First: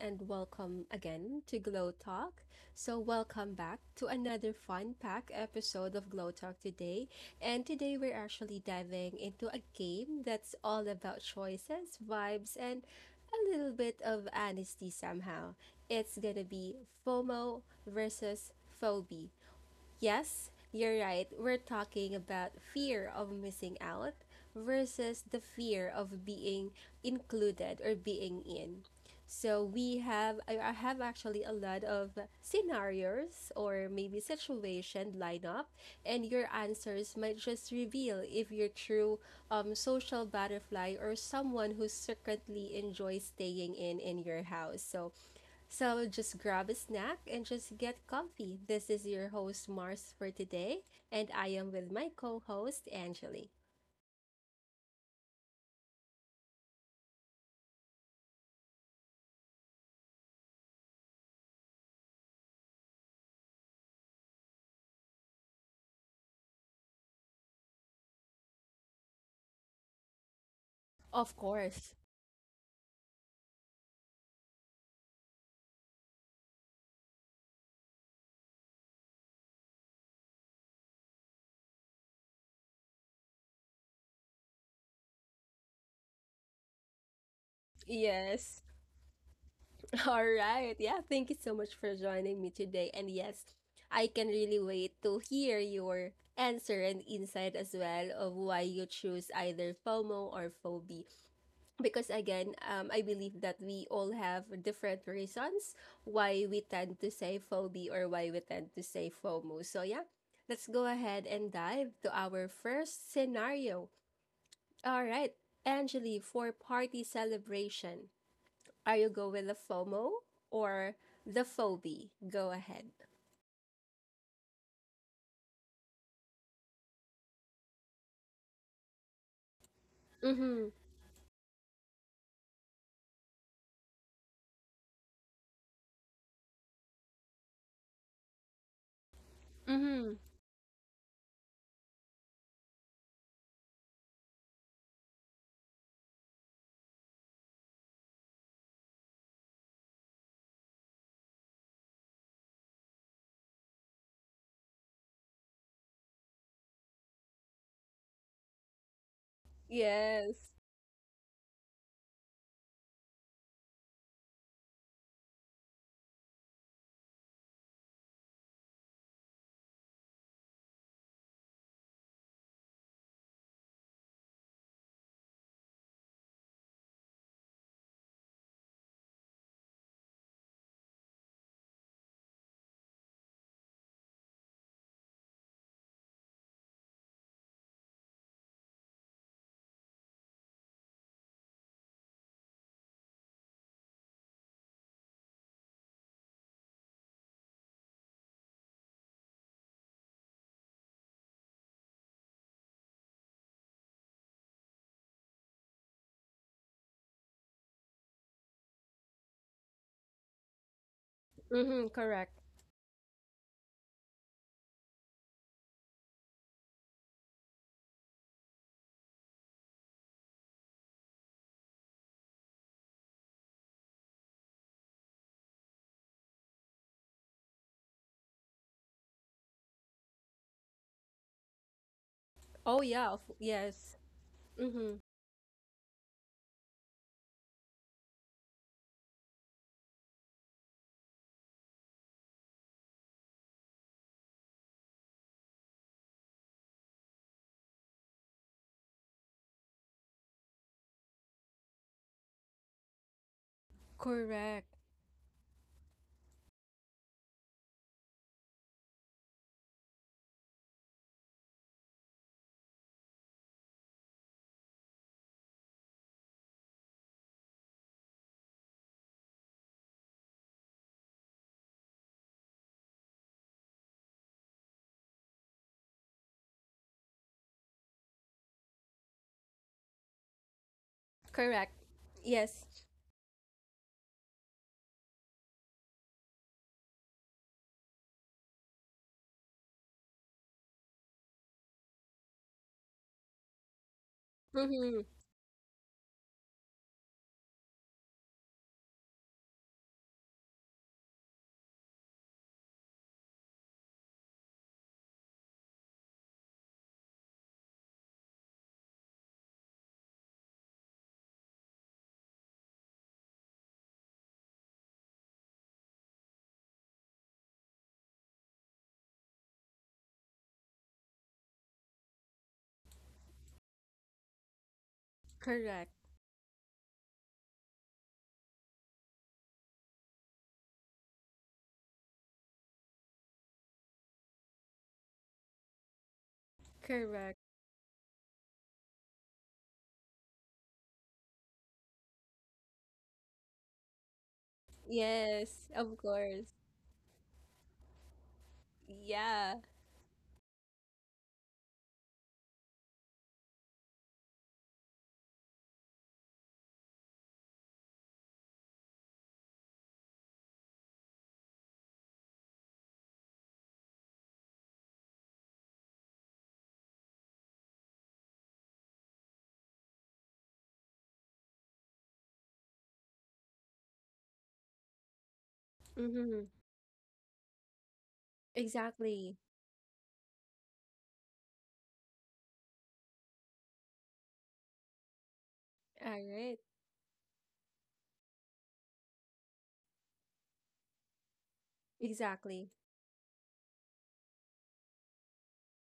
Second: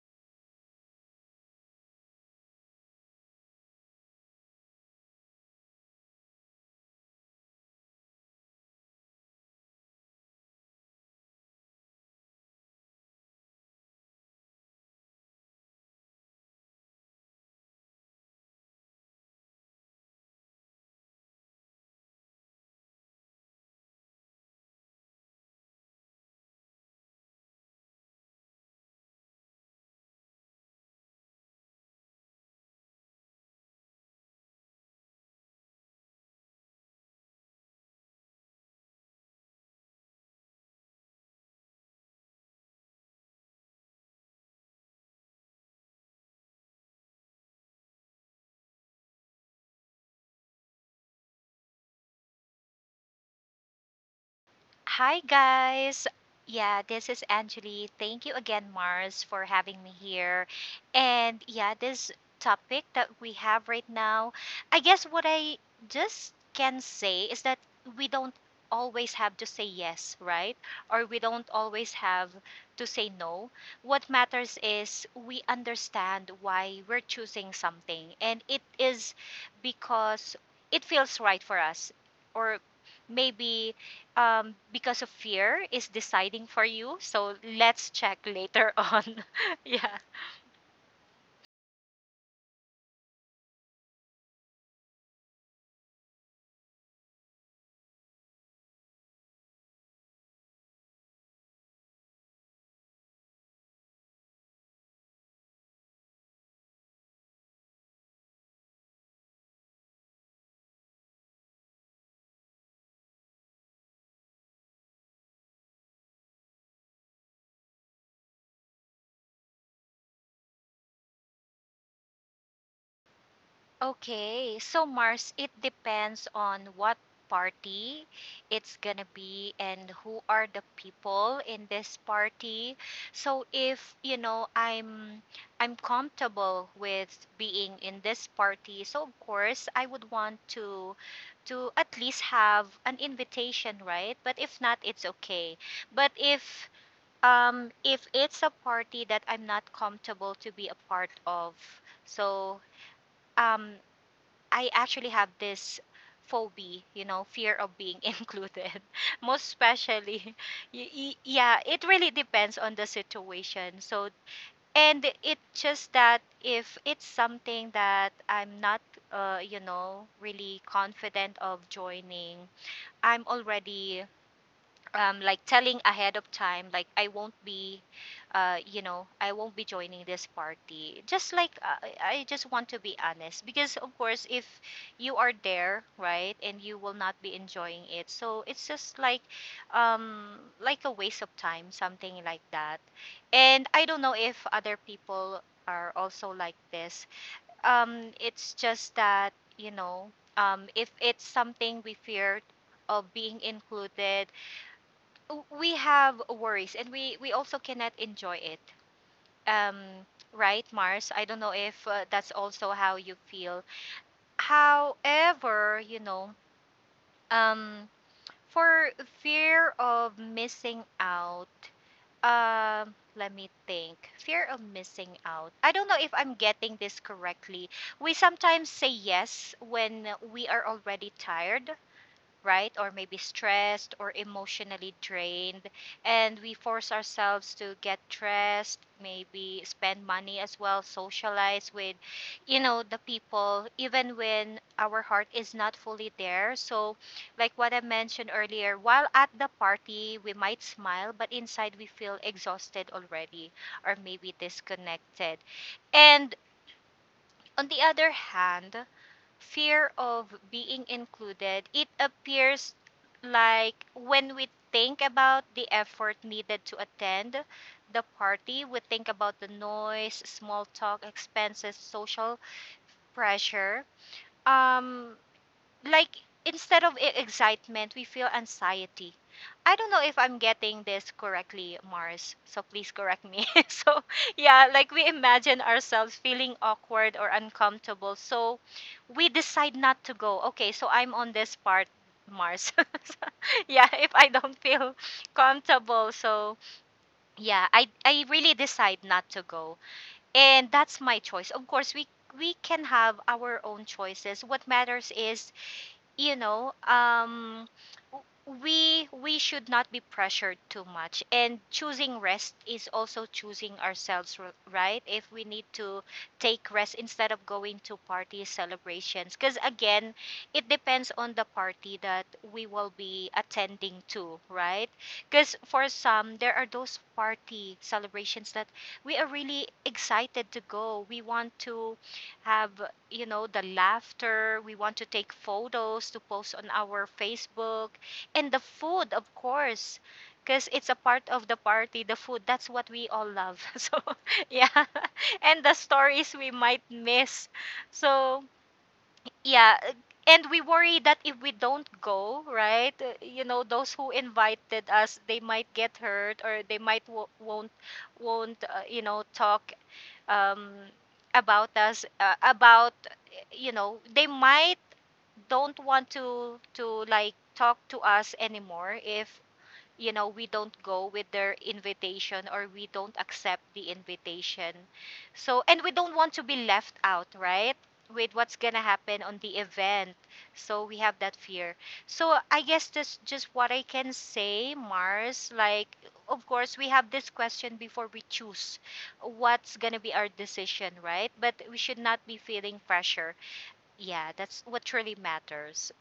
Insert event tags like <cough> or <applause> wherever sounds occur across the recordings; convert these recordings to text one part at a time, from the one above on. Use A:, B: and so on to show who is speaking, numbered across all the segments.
A: and welcome again to Glow Talk. So, welcome back to another fun packed episode of Glow Talk today. And today, we're actually diving into a game that's all about choices, vibes, and a little bit of honesty somehow. It's gonna be FOMO versus phobia. Yes, you're right. We're talking about fear of missing out versus the fear of being included or being in. So we have I have actually a lot of scenarios or maybe situation line up, and your answers might just reveal if you're true social butterfly or someone who secretly enjoys staying in your house. So just grab a snack and just get comfy. This is your host, Mars, for today, and I am with my co host, Angeli.
B: Hi, guys. Yeah, this is Anjali. Thank you again, Mars, for having me here. And yeah, this topic that we have right now, I guess what I just can say is that we don't always have to say yes, right? Or we
A: Of
B: don't always
A: course.
B: have to say no. What matters is we understand why we're choosing something, and it is because it feels right for us. Or maybe because of fear is deciding for you. So let's check
A: Yes.
B: later <laughs> on. Yeah.
A: <laughs> All right. Yeah. Thank you so much for joining me today. And yes, I can really wait to hear your answer and insight as well of why you choose either FOMO or phobia, because again, I believe that we all have different reasons why we tend to say phobia or why we tend to say fomo. So yeah, let's go ahead and dive to our first scenario. All right, Angeli, for party celebration, are you go with the fomo or the phobia? Go ahead.
B: Okay. So Mars, it depends on what party it's gonna be and who are the
A: Mm-hmm.
B: people in this party. So if you know I'm comfortable with being in this party, so of course I would
A: Mm-hmm.
B: want to at least have an invitation, right? But if not, it's okay. But if If it's a party that I'm not comfortable to be a part of, so um, I actually have this phobia, you know, fear of being <laughs> included. Most especially,
A: Yes.
B: yeah, it really depends on the situation. So, and it just that if it's something that I'm not, you know, really confident of joining, I'm already like telling ahead of time like I won't be you know, I won't be joining this party just like I just want to be honest because of course if you are there right and you will not be enjoying it so it's just like a waste of time something like that and I don't know if other people are also like this it's just that you know if it's something we feared of being included we have worries and we also cannot enjoy it um right mars I don't know if
A: Mm-hmm.
B: that's
A: Correct.
B: also how you feel however you know um for fear of missing out let me think, fear of missing out, I don't know if I'm getting this correctly. We sometimes say yes when we are already tired, right?
A: oh
B: Or
A: yeah
B: maybe
A: of-
B: stressed
A: yes
B: or emotionally
A: Mm-hmm.
B: drained. And we force ourselves to get dressed, maybe spend money as well, socialize with, you know, the people, even when our heart is not fully there. So, like what I mentioned earlier, while at the party, we might smile, but inside we feel exhausted already or maybe
A: Correct.
B: disconnected. And on the other hand, fear of being included, it appears like when we think about the effort needed to attend the party, we think about the noise, small talk, expenses, social pressure. Um, like instead of excitement, we feel anxiety. I don't know if I'm getting this
A: Correct.
B: correctly, Mars, so
A: Yes.
B: please correct me. <laughs> So, yeah, like we imagine ourselves feeling awkward or uncomfortable. So, we decide not to go. Okay, so I'm on this part, Mars. <laughs> Yeah, if I don't feel
A: Mm-hmm.
B: comfortable, so yeah, I really decide not to go. And that's my choice. Of course, we can have our own choices. What matters is you know, w- we should not be pressured too much. And choosing rest is also choosing ourselves, right? If we need to take rest instead of going to parties, celebrations, because again, it depends on the party that we will be attending to, right? Because for
A: Correct.
B: some, there are those party celebrations that we are really excited to go. We want to have you know, the laughter. We want to take photos to post on our
A: Correct.
B: Facebook. And the food, of course, because it's a part of the party, the food. That's what we all love. <laughs> So, yeah. <laughs> And
A: Yes,
B: the
A: of
B: stories we
A: course.
B: might miss. So,
A: Yeah.
B: yeah. And we worry that if we don't go, right, you know, those who invited us, they might get hurt or they might won't you know, talk um, about us about you know, they might don't want to like talk to us anymore if you know we don't go with their invitation or we don't accept the invitation, so and we don't want to
A: Mm-hmm.
B: be left out, right, with what's gonna happen on
A: Exactly.
B: the event, so we have that fear. So I guess that's just what I can say mars, like
A: All
B: of
A: right.
B: course we have this question before we choose what's gonna be our decision, right? But we should not be
A: Exactly.
B: feeling pressure. Yeah, that's what really matters.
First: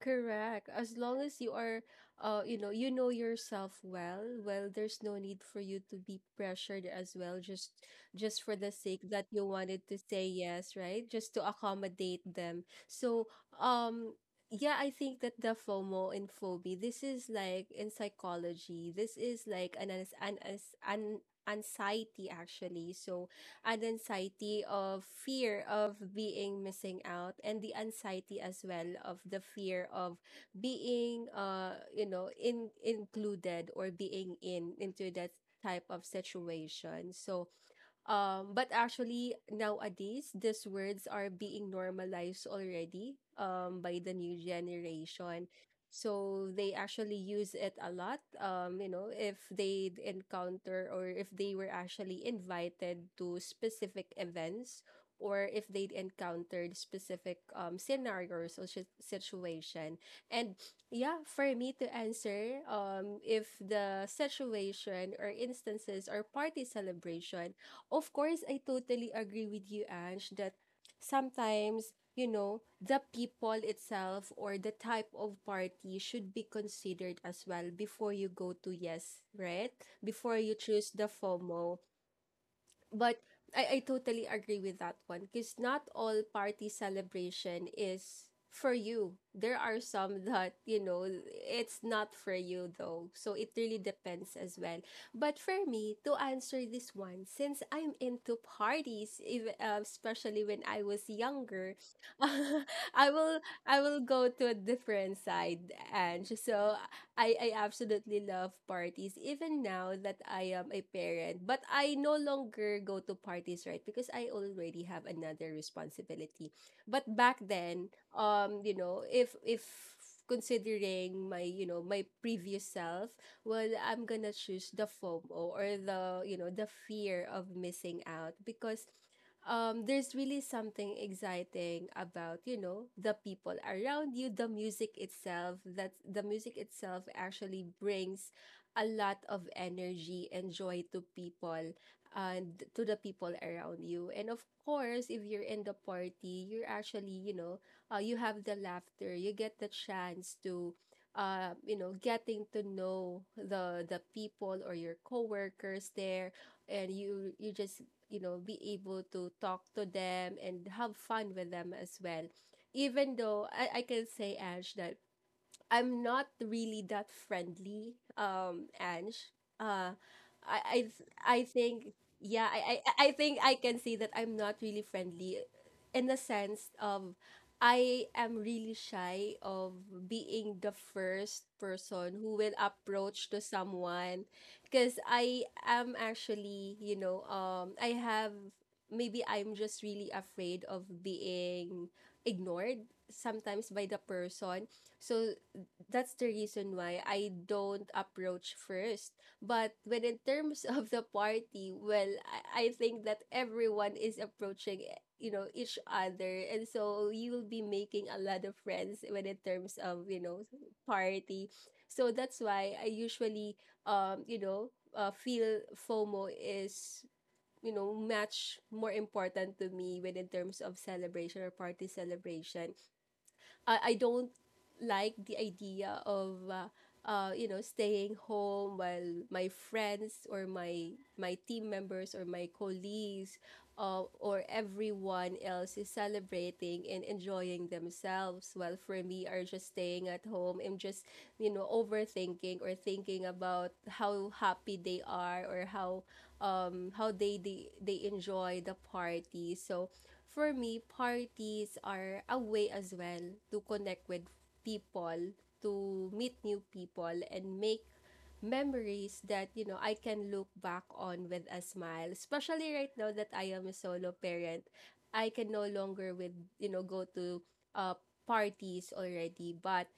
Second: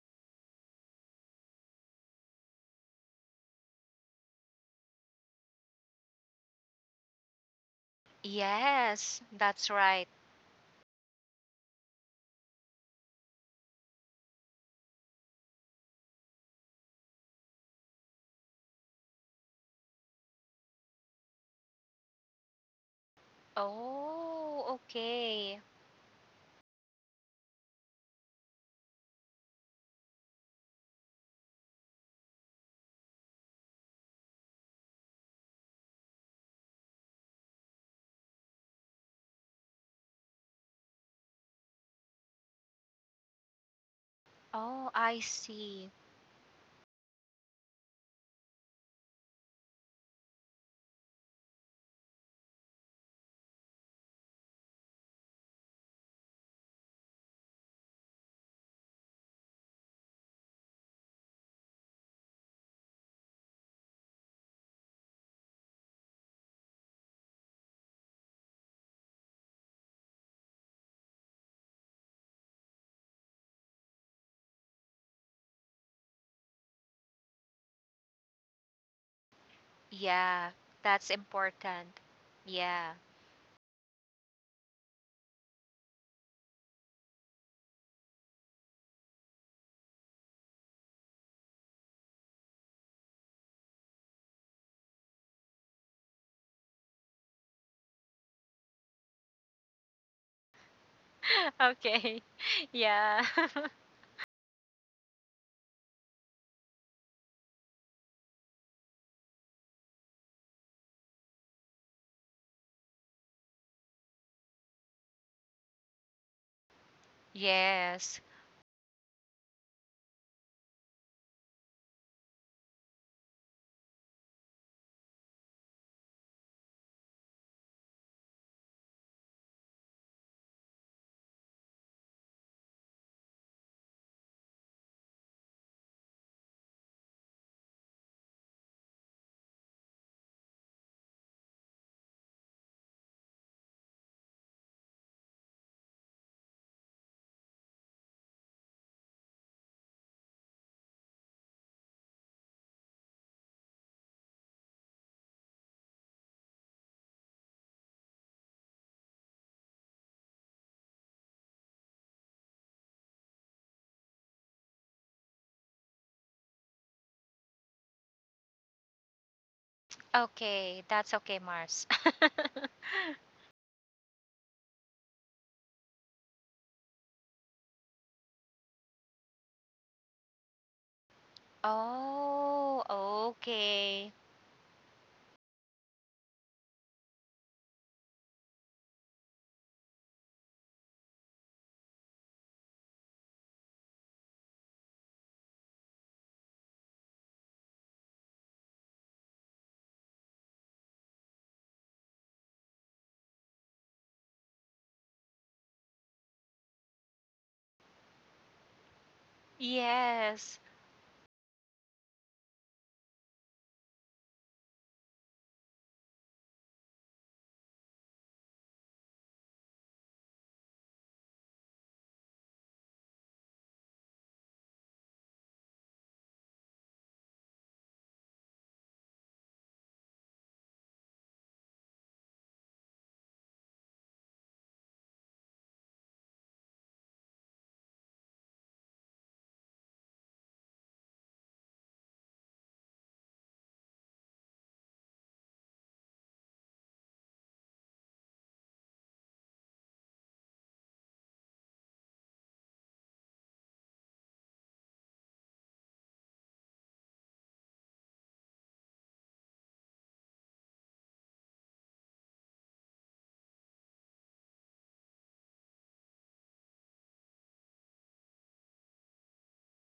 A: Correct. As long as you are, you know yourself well, there's no need for you to be pressured as well, just for the sake
B: Yes,
A: that you
B: that's
A: wanted to
B: right.
A: say yes, right? Just to accommodate them. So, um, yeah, I think that the FOMO and phobia, this is like in psychology, this is like an anxiety actually. So, and anxiety
B: Oh,
A: of
B: okay.
A: fear of being missing out, and the anxiety as well of the fear of being you know, in included or being in into that type of situation. So but actually, nowadays, these words are being normalized already, by the new
B: Oh, I
A: generation.
B: see.
A: So they actually use it a lot. You know, if they encounter or if they were actually invited to specific events, or if they encountered specific scenarios or situation. And yeah, for me to answer, if the situation or instances or party celebration. Of course, I totally agree with you, Ange, that sometimes, you know, the people itself or the type of party should be considered as well before you go to yes, right? Before
B: Yeah,
A: you choose the
B: that's
A: FOMO.
B: important. Yeah.
A: But I totally agree with that one because not all party celebration is for you. There are some that, you know, it's not for you though. So it really depends as well. But for me, to answer this one, since I'm into parties, if, especially when I was
B: <laughs>
A: younger,
B: Okay.
A: <laughs>
B: <laughs>
A: I
B: Yeah.
A: will
B: <laughs>
A: I will go to a different side, and so I absolutely love parties even now that I am a parent. But I no longer go to parties, right? Because I already have another responsibility. But back then,
B: Yes.
A: you know, if considering my, you know, my previous self, well, I'm gonna choose the FOMO or the, you know, the fear of missing out because there's really something exciting about, you know, the people around you, the music itself, that the music itself actually brings a lot of energy and joy to people and to the people around you. And of course, if you're in the party, you're actually, you know, you have the laughter, you get the chance to, you know, getting to know the people or your coworkers there, and you just, you know, be able to talk to them and have fun with them as well. Even though I can say ash that I'm not really that friendly, Ange. Uh, I,
B: Okay,
A: th-
B: that's okay,
A: I
B: Mars.
A: think, Yeah,
B: <laughs>
A: I think I can say that I'm not really friendly in the sense of I am really shy of being the first person who will
B: Oh,
A: approach to
B: okay.
A: someone, because I am actually, you know, I have, maybe I'm just really afraid of being ignored sometimes by the person. So that's the reason why I don't approach first. But when in terms <laughs> of the party, well, I think that everyone is approaching, eh, you know, each other. And so you will be making a lot of friends when in terms of, you know,
B: Yes.
A: party. So that's why I usually, you know, feel FOMO is, you know, much more important to me when in terms of celebration or party celebration. I don't like the idea of you know, staying home while my friends or my team members or my colleagues, or everyone else is celebrating and enjoying themselves, while for me are just staying at home and just, you know, overthinking or thinking about how happy they are, or how they enjoy the party. So for me, parties are a way as well to connect with people, to meet new people, and make memories that, you know, I can look back on with a smile. Especially right now that I am a solo parent, I can no longer with, you know, go to uh, parties already. But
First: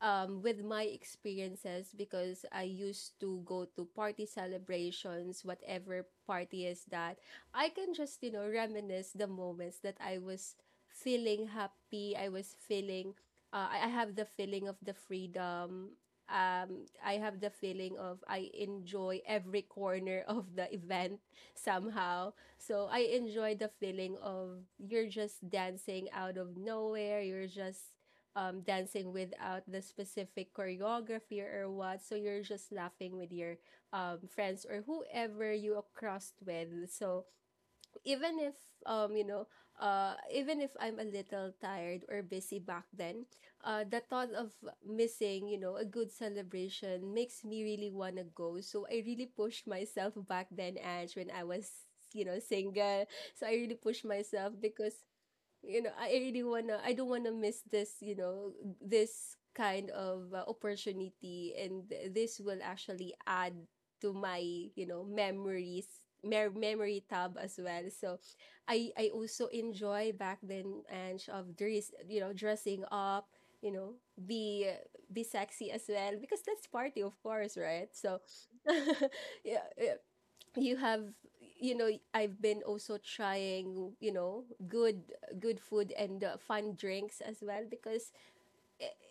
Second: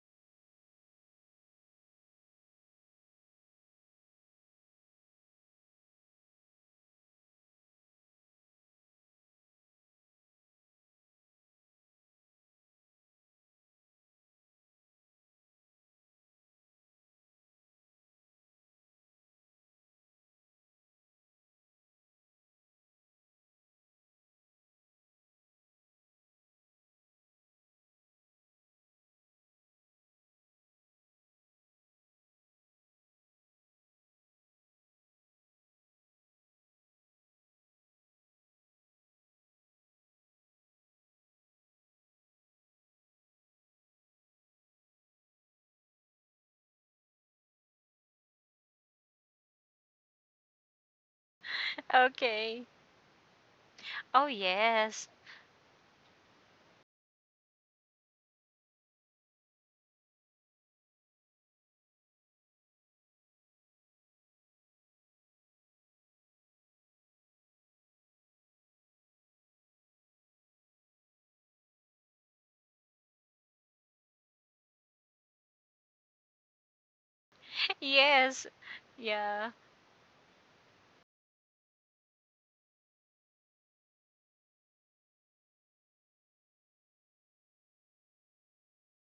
A: with my experiences, because I used to go to party celebrations, whatever party is that, I can just, you know, reminisce the moments that I was feeling happy. I was feeling, uh, I have the feeling of the freedom. I have the feeling of I enjoy every corner of the event somehow. So I enjoy the feeling of you're just dancing out of nowhere. You're just dancing without the specific choreography or what. So you're just laughing with your friends or whoever you are crossed with. So even if um you know even if I'm a little tired or busy back then, the thought of missing, you know, a good celebration, makes me really want to go. So I really pushed myself back then, Ange, when I was, you know,
B: Okay.
A: single. So I really pushed
B: Oh,
A: myself because,
B: yes.
A: you know, I really wanna, I don't wanna miss this, you know, this kind of opportunity, and this will actually add to my, you know, memories, memory tab as well. So I also enjoy back then, and of dress, you know, dressing up, you know, be be sexy as well, because that's party, of course,
B: <laughs>
A: right? So
B: Yes.
A: <laughs>
B: Yeah.
A: yeah, yeah, you have, you know, I've been also trying, you know, good good food and fun drinks as well, because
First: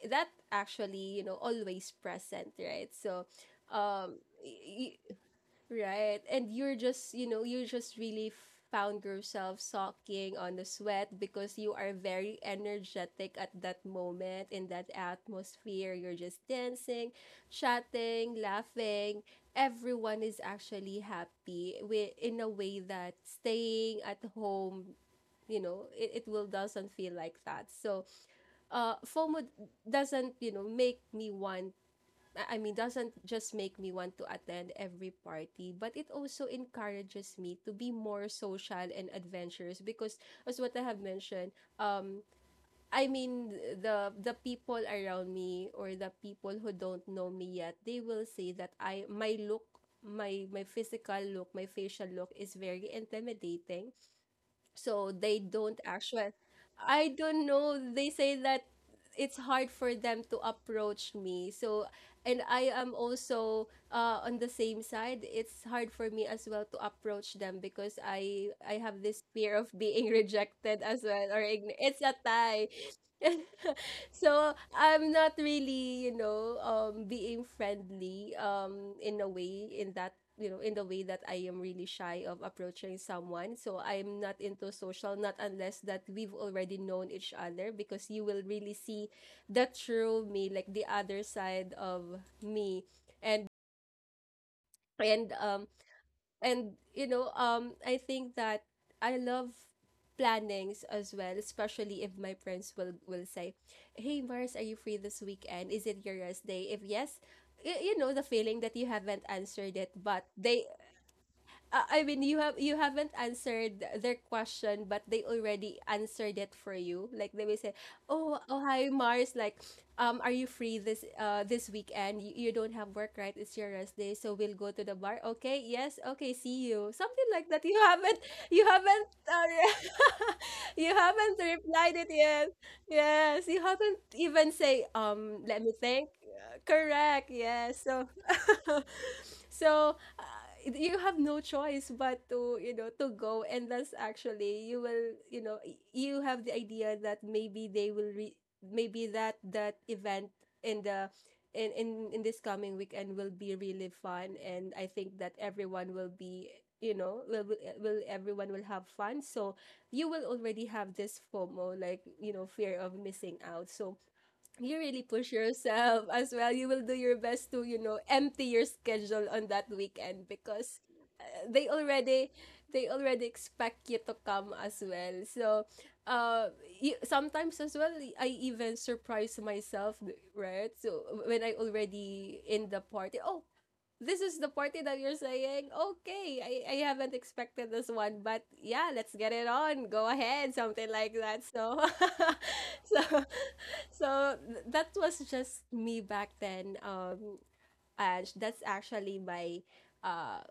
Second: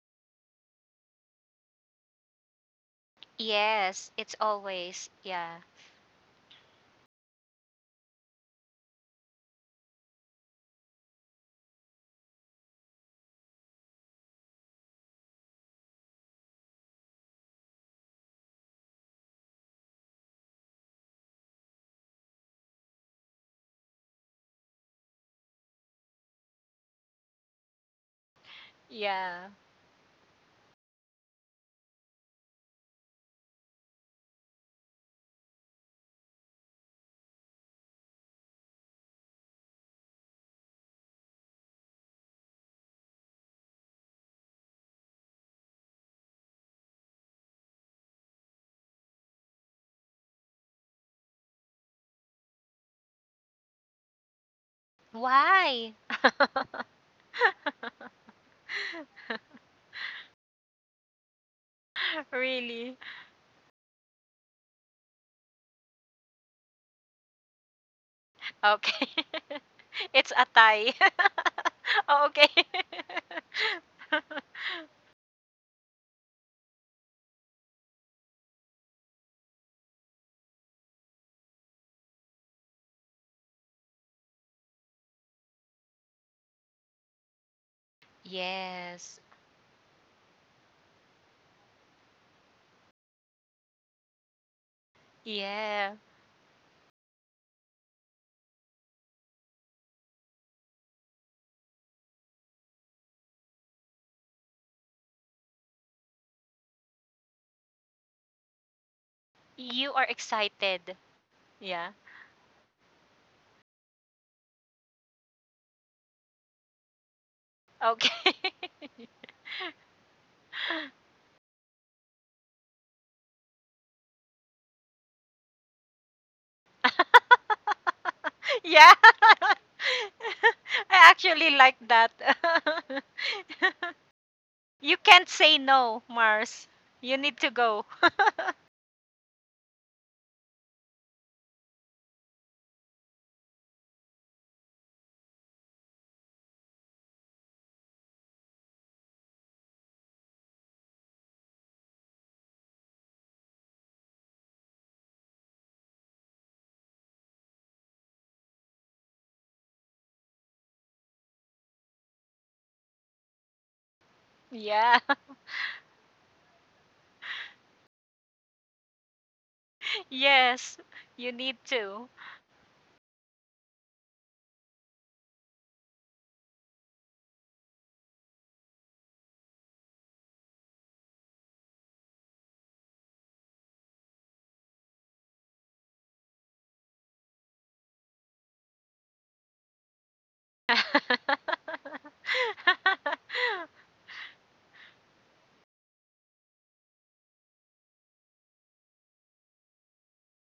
A: that actually, you know, always present, right? So
B: Yes,
A: um
B: it's always. Yeah.
A: Right. And you're just, you know, you just really found yourself soaking on the sweat, because you are very energetic at that moment in that atmosphere. You're just dancing, chatting, laughing. Everyone is actually happy in a way that staying at home, you know, it will doesn't feel like that. So fomo
B: Yeah.
A: doesn't, you know, make me want, I mean, doesn't just make me want to attend every party, but it also encourages me to be more social and adventurous because, as what I have mentioned, um, I mean, the people around me or the people who don't know me yet, they will say that I my look, my physical look, my facial look is very intimidating, so they don't
B: Why?
A: actually,
B: <laughs>
A: I don't know, they say that it's hard for them to approach me. So and I am
B: Really?
A: also, on the same side, it's hard for me as well to approach them, because I have
B: Okay.
A: this fear of being <laughs>
B: <laughs> It's a
A: rejected
B: tie.
A: as well or
B: <laughs>
A: it's a
B: Oh, okay.
A: tie. <laughs> So
B: <laughs>
A: I'm not really, you know, being friendly, in a way, in that, you know, in the way that I am really shy of approaching someone. So I'm not into social, not unless that we've already known each other, because you will really see
B: Yes.
A: the true me, like the other side of me, and and um
B: Yeah.
A: and you know, I think that I love plannings as well, especially if my friends will say, hey Mars, are you free this weekend, is it your rest day, if yes, you know, the feeling that you haven't answered it,
B: You are
A: but they,
B: excited. Yeah.
A: I mean, you have, you haven't answered their question, but they already answered it for you. Like they will say,
B: Okay.
A: "Oh, oh, hi, Mars. Like, are you free this this weekend? You don't have work, right? It's your rest day, so we'll go to the bar. Okay, yes, okay, see you." Something like that. You
B: <laughs>
A: haven't, you
B: Yeah.
A: haven't, uh,
B: <laughs>
A: <laughs> you
B: I
A: haven't
B: actually like
A: replied it
B: that.
A: yet.
B: <laughs>
A: Yes, you haven't even say,
B: You can't say
A: let me
B: no,
A: think.
B: Mars. You
A: Correct.
B: need to
A: Yes.
B: go.
A: So,
B: <laughs>
A: <laughs> so you have no choice but to to go. And that's actually, you will, you have the idea that maybe they will maybe that event in the in, in this coming weekend will be really fun. And I think that everyone will be, you know, everyone will have fun. So you will already have this FOMO, like, you know, fear of missing out. So you
B: Yeah.
A: really
B: <laughs>
A: push yourself as well. You will do your best to, you know, empty your schedule on that weekend
B: Yes.
A: because
B: You need
A: they
B: to.
A: already, they already expect you to come as well. So, uh, you, sometimes as well, I even surprise myself, right? So when I already in the party, oh, this is the party that you're saying. Okay, I haven't expected this one, but yeah, let's get it on. Go ahead, something like that. So, <laughs> so,
B: <laughs>
A: that was just me back then. That's actually my uh,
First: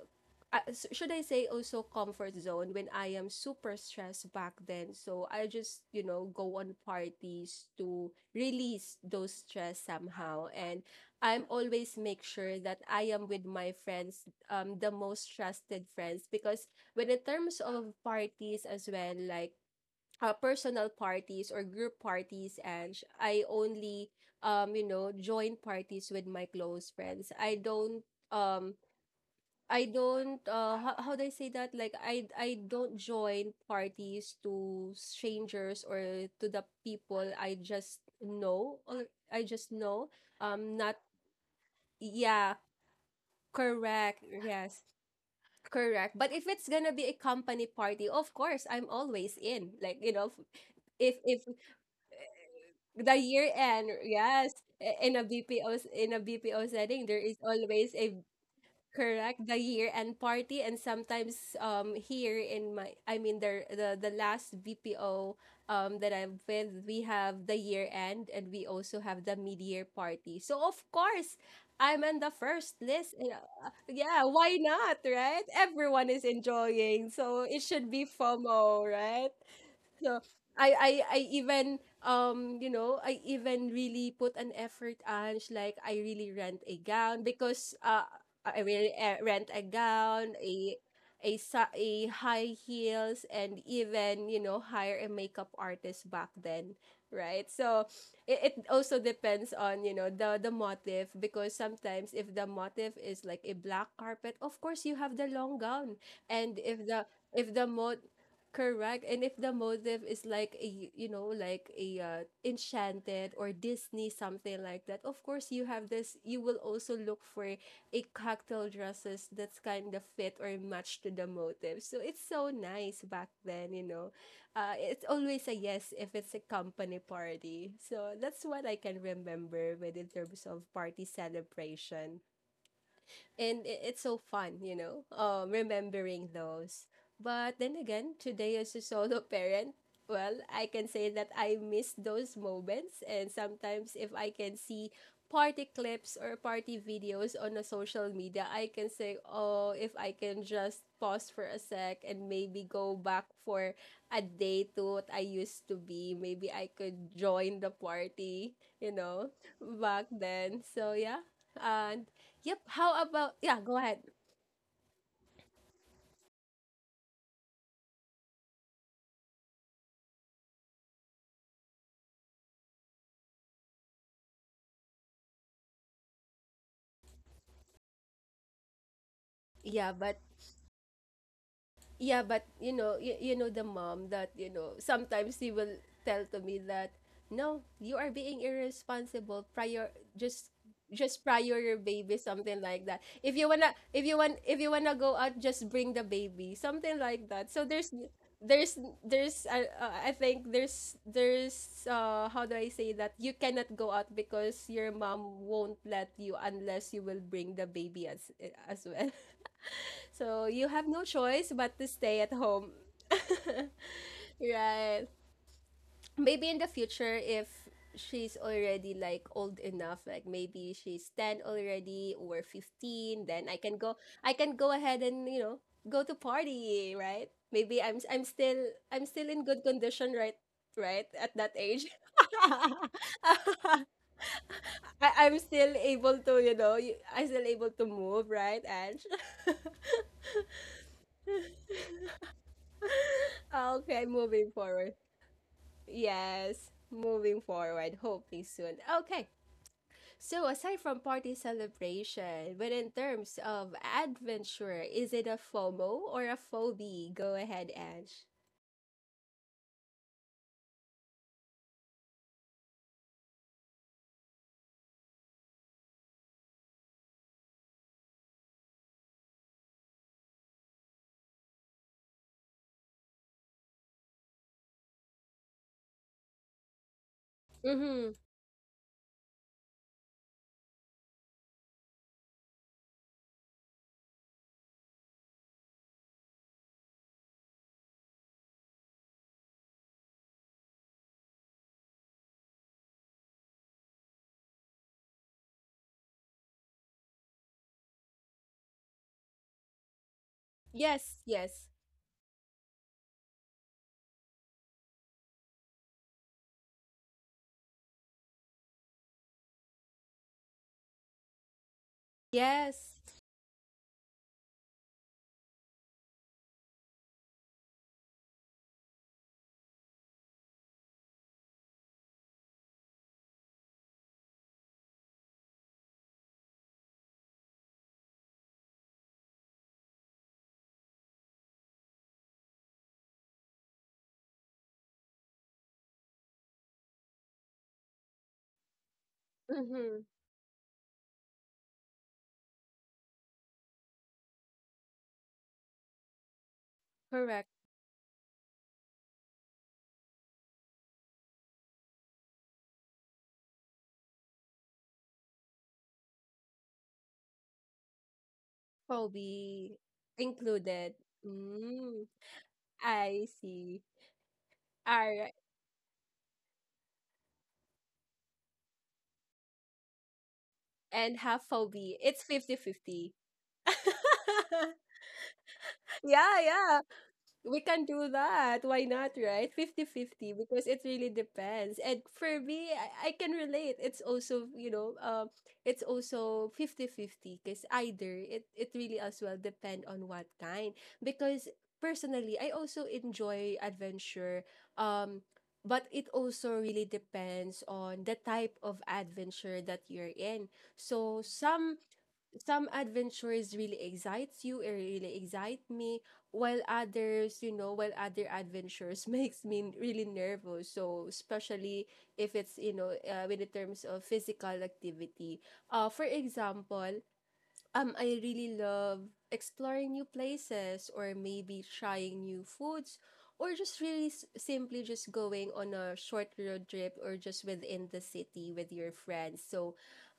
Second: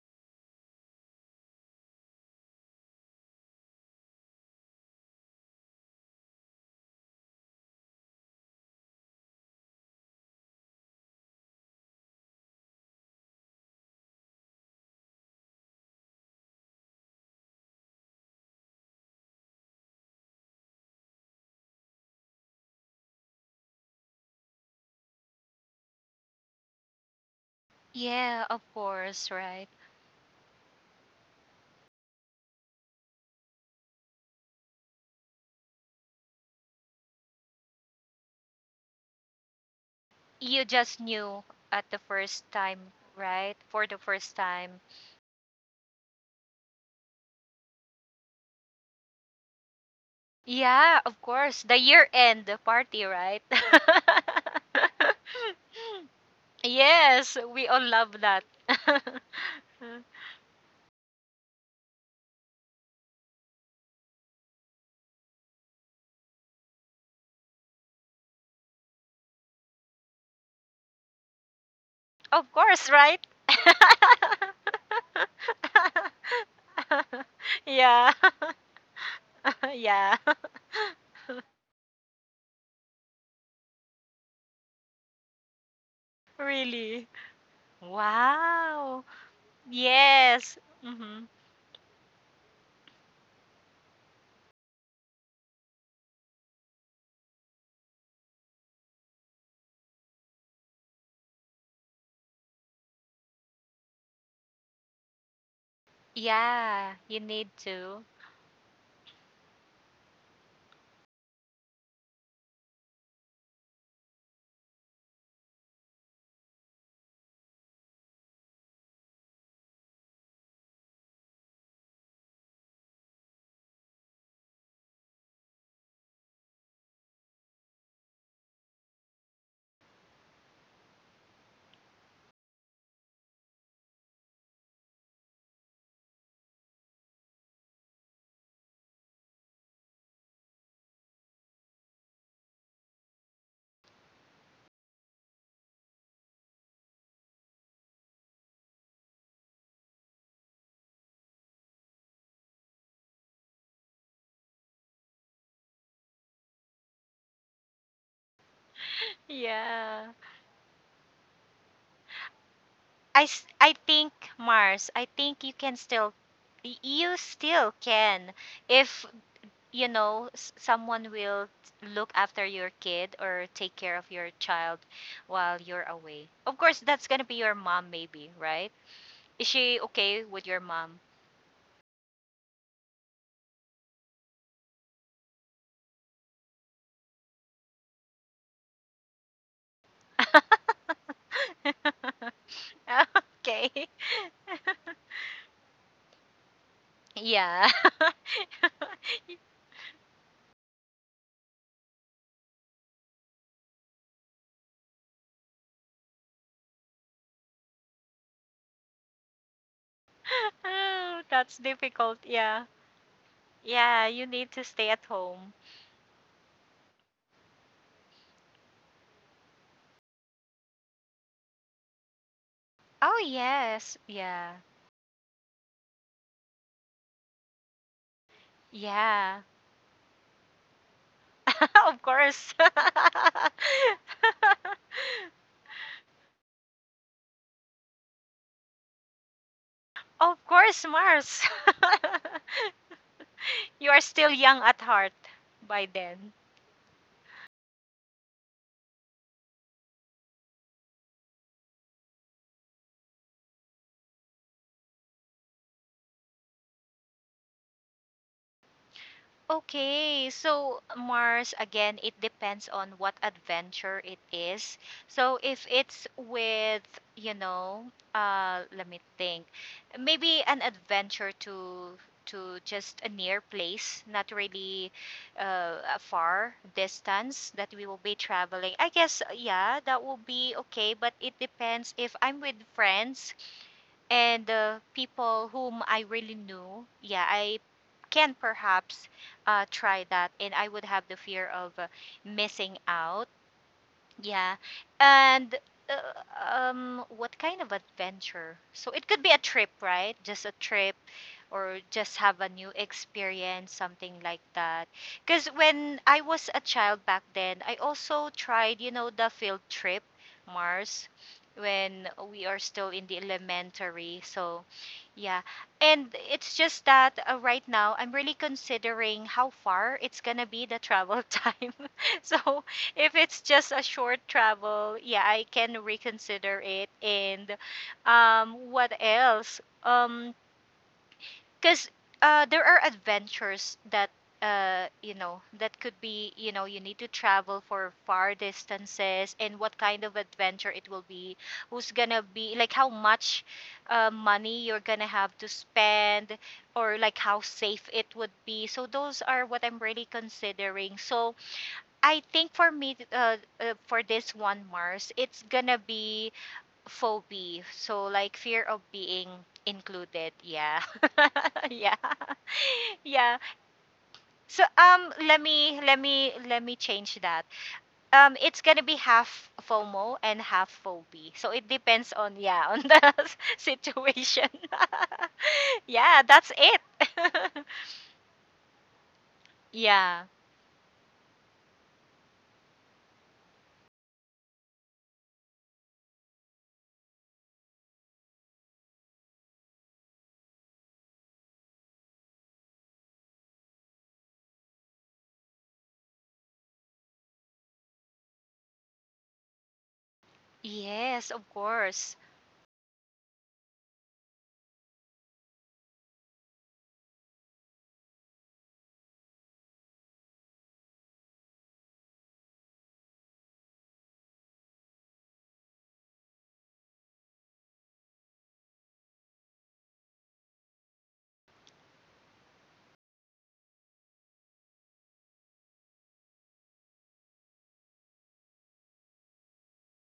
A: should I say also comfort zone when I am super stressed back then. So I just, you know, go on parties to release those stress somehow. And I'm always make sure that I am with my friends, the most trusted friends. Because when in terms of parties as well, like, personal parties or group parties I only, you know, join parties with my close friends. I don't,
B: Yeah, of
A: um
B: course, right?
A: I don't, how do I say that? Like, I don't join parties to strangers or to the people I just know, or I just know,
B: You
A: not,
B: just knew at the first
A: yeah,
B: time, right? For the
A: correct,
B: first
A: yes,
B: time.
A: correct. But if it's gonna be a company party, of course I'm always in, like, you know,
B: Yeah, of
A: if
B: course. The year end party,
A: the
B: right?
A: year end, yes. In a BPO,
B: <laughs>
A: in a BPO setting, there is
B: Yes, we all
A: always a,
B: love that. <laughs>
A: correct, the year end party. And sometimes, here in my, I mean, the last BPO that I'm with, we have the year end and we also have the mid year party. So of course I'm on the
B: Of
A: first
B: course,
A: list,
B: right?
A: you know. Yeah, why not, right? Everyone is enjoying, so it
B: <laughs>
A: should be
B: Yeah.
A: FOMO, right?
B: <laughs> Yeah.
A: So I
B: <laughs>
A: I I even, you know, I even really put an effort, Ange. Like, I really rent a
B: Really.
A: gown because I really,
B: Wow.
A: rent a gown,
B: Yes. Hmm.
A: a high heels, and even, you know, hire a makeup artist back then, right? So it also depends on, you know, the motif. Because sometimes if the motif is like a black carpet, of course you have the long gown. And
B: Yeah, you need
A: if the mo
B: to.
A: correct. And if the motive is like a, you know, like a, Enchanted or Disney, something like that, of course you have this, you will also look for a cocktail dresses that's kind of fit or match to the motive. So it's so nice back then, you know. It's always a yes if it's a company party. So that's what I can remember with in terms of party celebration. And it's so fun, you know, remembering those. But then again today, as a solo <laughs> parent, well, I can say that I miss those moments. And sometimes if I can see party clips or party videos on a social media, I can say, oh, if I can just pause for a sec and maybe go back for a day to what I used to be, maybe I could join the party, you know, back
B: Yeah.
A: then. So yeah, uh, yep. How about, yeah,
B: I
A: go ahead.
B: think, Mars, I think you can still you still can if you know someone will look after your kid or take care of your child while you're away. Of course, that's going to be your mom maybe, right? Is she
A: Yeah, but,
B: okay with your mom?
A: yeah, but you know, you know the mom that, you know, sometimes she will tell to me that no, you are being irresponsible. Prior, just just
B: <laughs>
A: prior your baby, something like that. If you wanna,
B: Okay.
A: if you wanna
B: <laughs>
A: go out, just bring the baby, something like that. So
B: Yeah.
A: there's
B: <laughs>
A: there's, I think there's how do I say that, you cannot go out because your mom won't let you unless you will bring the baby as well. So
B: <laughs>
A: you have no
B: Oh,
A: choice
B: that's
A: but to stay
B: difficult.
A: at
B: Yeah.
A: home. <laughs>
B: Yeah, you need to stay
A: Right.
B: at home.
A: Maybe in the future, if she's already like old enough, like maybe she's 10 already or
B: Oh,
A: 15, then I can
B: yes.
A: go, I
B: Yeah.
A: can go ahead and, you know, go to party, right? Maybe I'm still
B: Yeah.
A: in good condition, right, right at that age.
B: <laughs> Of
A: <laughs>
B: course. <laughs>
A: I'm still able to, you know, I'm still able to move, right, Ange? <laughs>
B: Of course, Mars. <laughs> You are
A: Okay,
B: still
A: moving
B: young at
A: forward.
B: heart by then.
A: Yes, moving forward, hopefully soon. Okay, so aside from party celebration, but in terms of adventure, is it a FOMO or a phobia? Go ahead, Ange.
B: Okay, so Mars, again, it depends on what adventure it is. So if it's with, you know, let me think, maybe an adventure to just a near place, not really a far distance that we will
A: Mm-hmm.
B: be traveling. I guess, yeah, that will be okay, but it depends if I'm with friends and people whom I really knew, yeah, I can perhaps try that, and I would have the fear of missing out. Yeah. And uh, what kind of adventure? So it could be a trip, right? Just a trip
A: Yes, yes,
B: or just have a new experience, something like that. Because when I was a child back then, I also tried, you know, the field trip, Mars, when we are still in the
A: yes.
B: elementary. So, yeah. And it's just that right now I'm really considering how far it's going to be the travel <laughs> time. <laughs> So if it's just a short travel, yeah, I can reconsider it. And what else? Because there are adventures that you know, that could be, you know, you need to travel for far distances, and what
A: Mm-hmm.
B: kind of adventure it will be, who's gonna be, like how much money you're gonna have to spend, or like how
A: Correct.
B: safe it would be. So those are what I'm really considering. So I think for me, for this one, Mars, it's gonna be phobia. So like fear of being
A: Phobia
B: included. Yeah,
A: included.
B: <laughs> yeah,
A: Mm,
B: <laughs>
A: I
B: yeah.
A: see.
B: So
A: All right.
B: let me change that. It's gonna be half FOMO and half
A: And
B: phobia.
A: have
B: So it
A: phobia.
B: depends
A: It's
B: on yeah on
A: 50-50. <laughs>
B: the <laughs> situation. <laughs> Yeah,
A: Yeah,
B: that's
A: yeah,
B: it.
A: we
B: <laughs>
A: can do that. Why not, right? 50
B: Yeah.
A: 50, because it really depends. And for me, I can relate. It's also, you know, it's also 50 50. Because either it really as well depend on what kind. Because personally, I also enjoy adventure. Um, but it also really depends on the type of adventure that you're in. So
B: Yes, of
A: some
B: course.
A: some adventures really excites you, it really excite me, while others, you know, while other adventures <laughs> makes me really nervous. So especially if it's, you know, in the terms of physical activity. For example, I really love exploring new places or maybe trying new foods, or just really simply just going on a short road trip, or just within the city with your friends. So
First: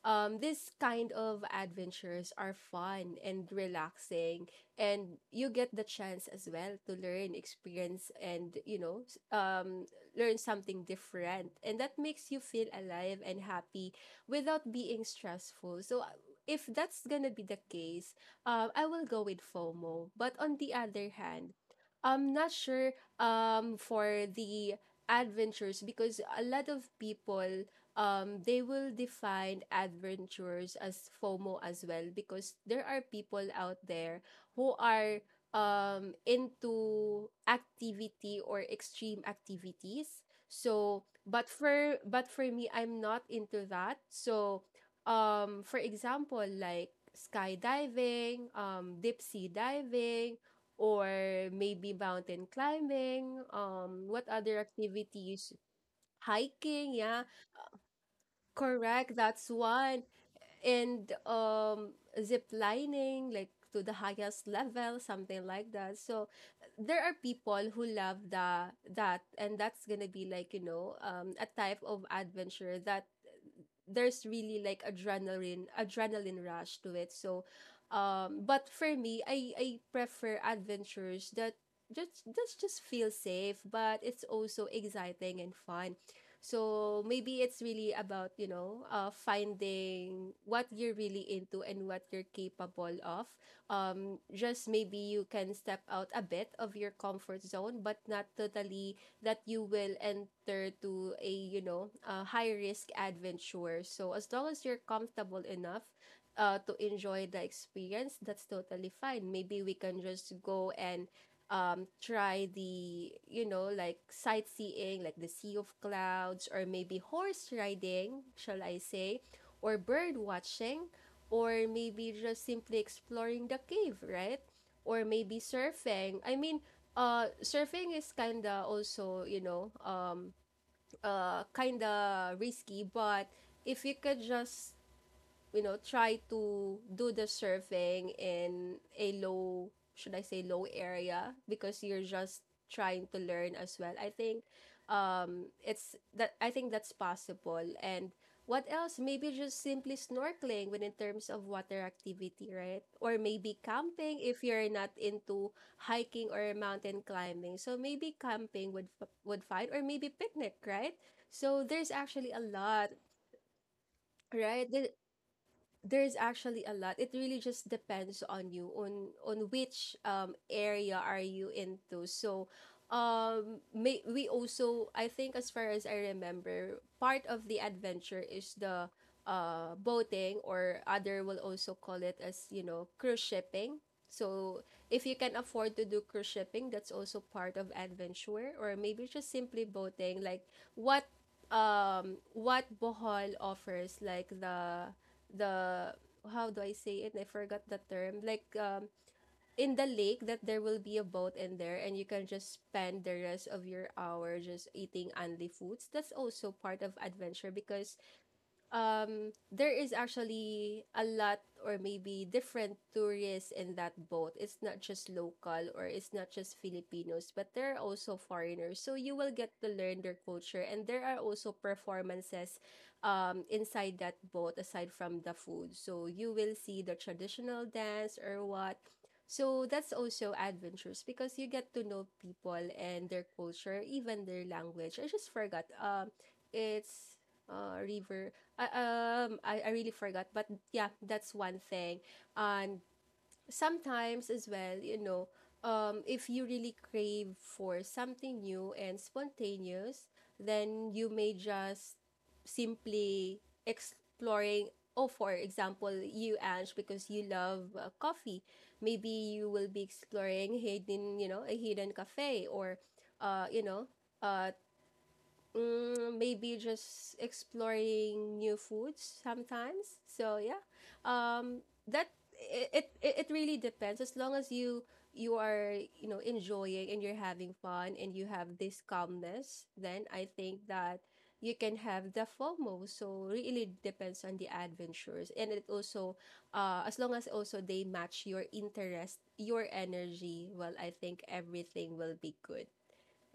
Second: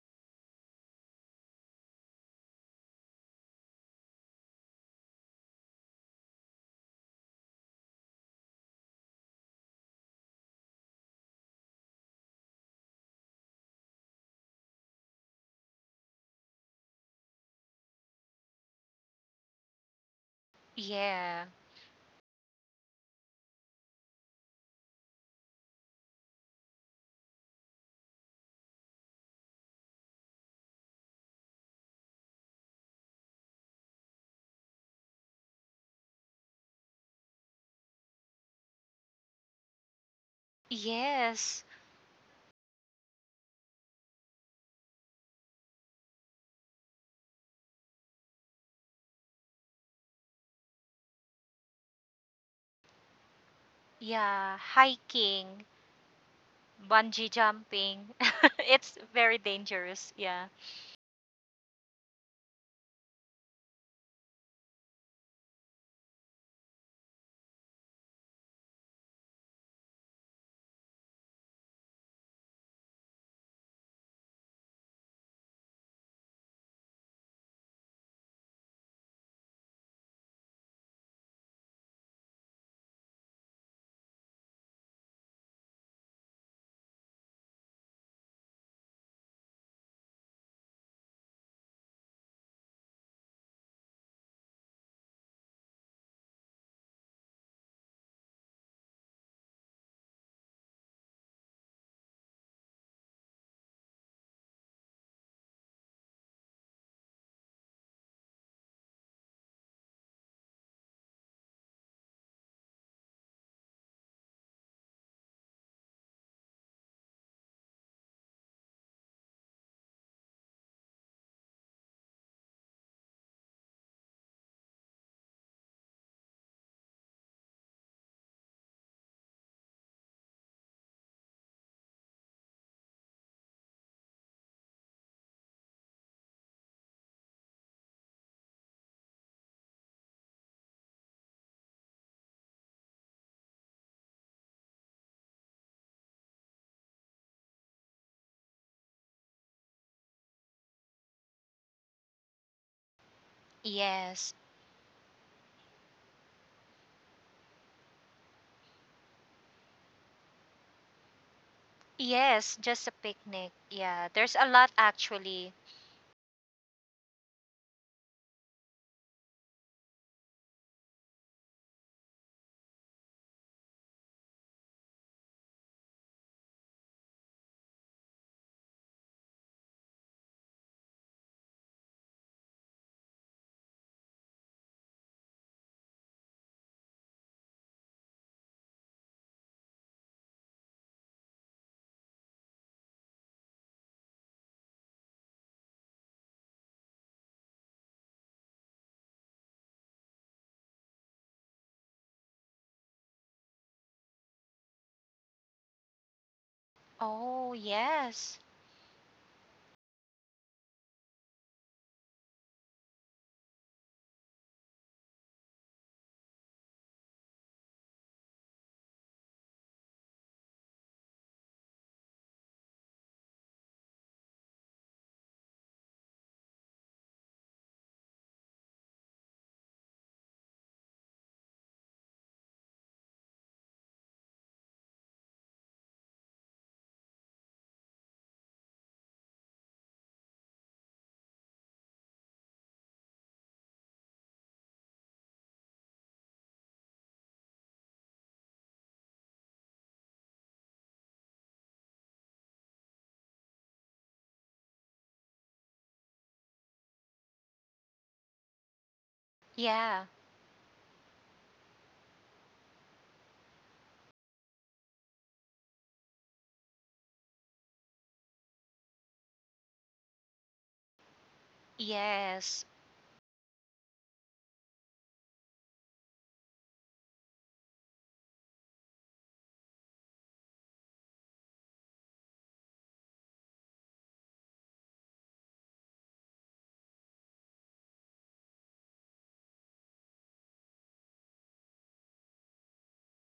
A: this kind of adventures are fun and relaxing, and you get the chance as well to learn, experience, and, you know, learn something different. And that makes you feel alive and happy without being stressful. So if that's gonna be the case, I will go with FOMO. But on the other
B: Yeah.
A: hand, I'm not sure for the adventures, because a lot of people, they will define adventures as FOMO as well, because there are people out there who are into activity or extreme activities. So,
B: Yes.
A: but for me, I'm not into that. So, for example, like skydiving, deep sea diving, or maybe mountain climbing. What
B: Yeah,
A: other activities?
B: hiking,
A: Hiking, yeah,
B: bungee jumping. <laughs> It's
A: correct.
B: very
A: That's one.
B: dangerous. Yeah.
A: And zip lining, like to the highest level, something like that. So there are people who love the that, and that's gonna be like, you know, a type of adventure that there's really like adrenaline rush to it. So but for me, I prefer adventures that just feel safe but it's also exciting and fun. So maybe it's really about, you know, finding what you're really into and what you're capable of. Just maybe you can step out a bit of your comfort zone, but not totally that you will enter to a, you know, a high risk adventure. So as long as you're comfortable enough to enjoy the experience, that's totally fine. Maybe we can just go and try the, you know, like sightseeing, like the sea of clouds, or maybe horse riding, shall I say, or bird watching, or maybe just simply exploring the cave, right? Or maybe surfing, I mean, surfing is kinda also, you know, kinda risky. But if you could just, you know, try to do the surfing in a low, should I say, low area because you're just trying to learn as well. I think, it's that, I think that's possible. And what else? Maybe just simply snorkeling, when in terms of water activity, right? Or maybe camping,
B: Yes.
A: if you're not into hiking or mountain climbing. So maybe camping would would find, or maybe picnic, right? So there's actually a
B: Yes, just a
A: lot,
B: picnic. Yeah, there's a
A: right.
B: lot actually.
A: There's actually a lot. It really just depends on you, on which area are you into. So we also, I think, as far as I remember, part of the adventure is the boating, or other will also call it as, you know, cruise shipping. So if you can afford to do cruise shipping, that's also part of adventure. Or maybe just simply boating, like what, what Bohol offers, like the how do I say it? I forgot the term. Like, in the lake that there will be a boat in there, and you can just spend the rest of your hour just eating only foods. That's also part of adventure.
B: Oh,
A: Because
B: yes.
A: there is actually a lot, or maybe different tourists in that boat. It's not just local, or it's not just Filipinos, but there are also foreigners. So you will get to learn their culture. And there are also performances inside that boat aside from the food. So you will see the traditional dance or what. So that's also adventures because you get to know people and their culture, even their language. I just forgot. It's river. I, I really forgot, but yeah, that's one thing. And sometimes as well, if you really crave for something new and spontaneous, then you may just simply exploring. Oh, for example, you, Ange, because you love coffee, maybe you will be
B: Yeah.
A: exploring hidden, a hidden cafe, or uh, you know, uh, maybe just exploring new foods sometimes. So yeah, um, that
B: Yes.
A: it really depends. As long as you are enjoying and you're having fun and you have this calmness, then I think that you can have the FOMO. So really depends on the adventures, and it also, as long as also they match your interest, your energy. Well, I think everything will be good,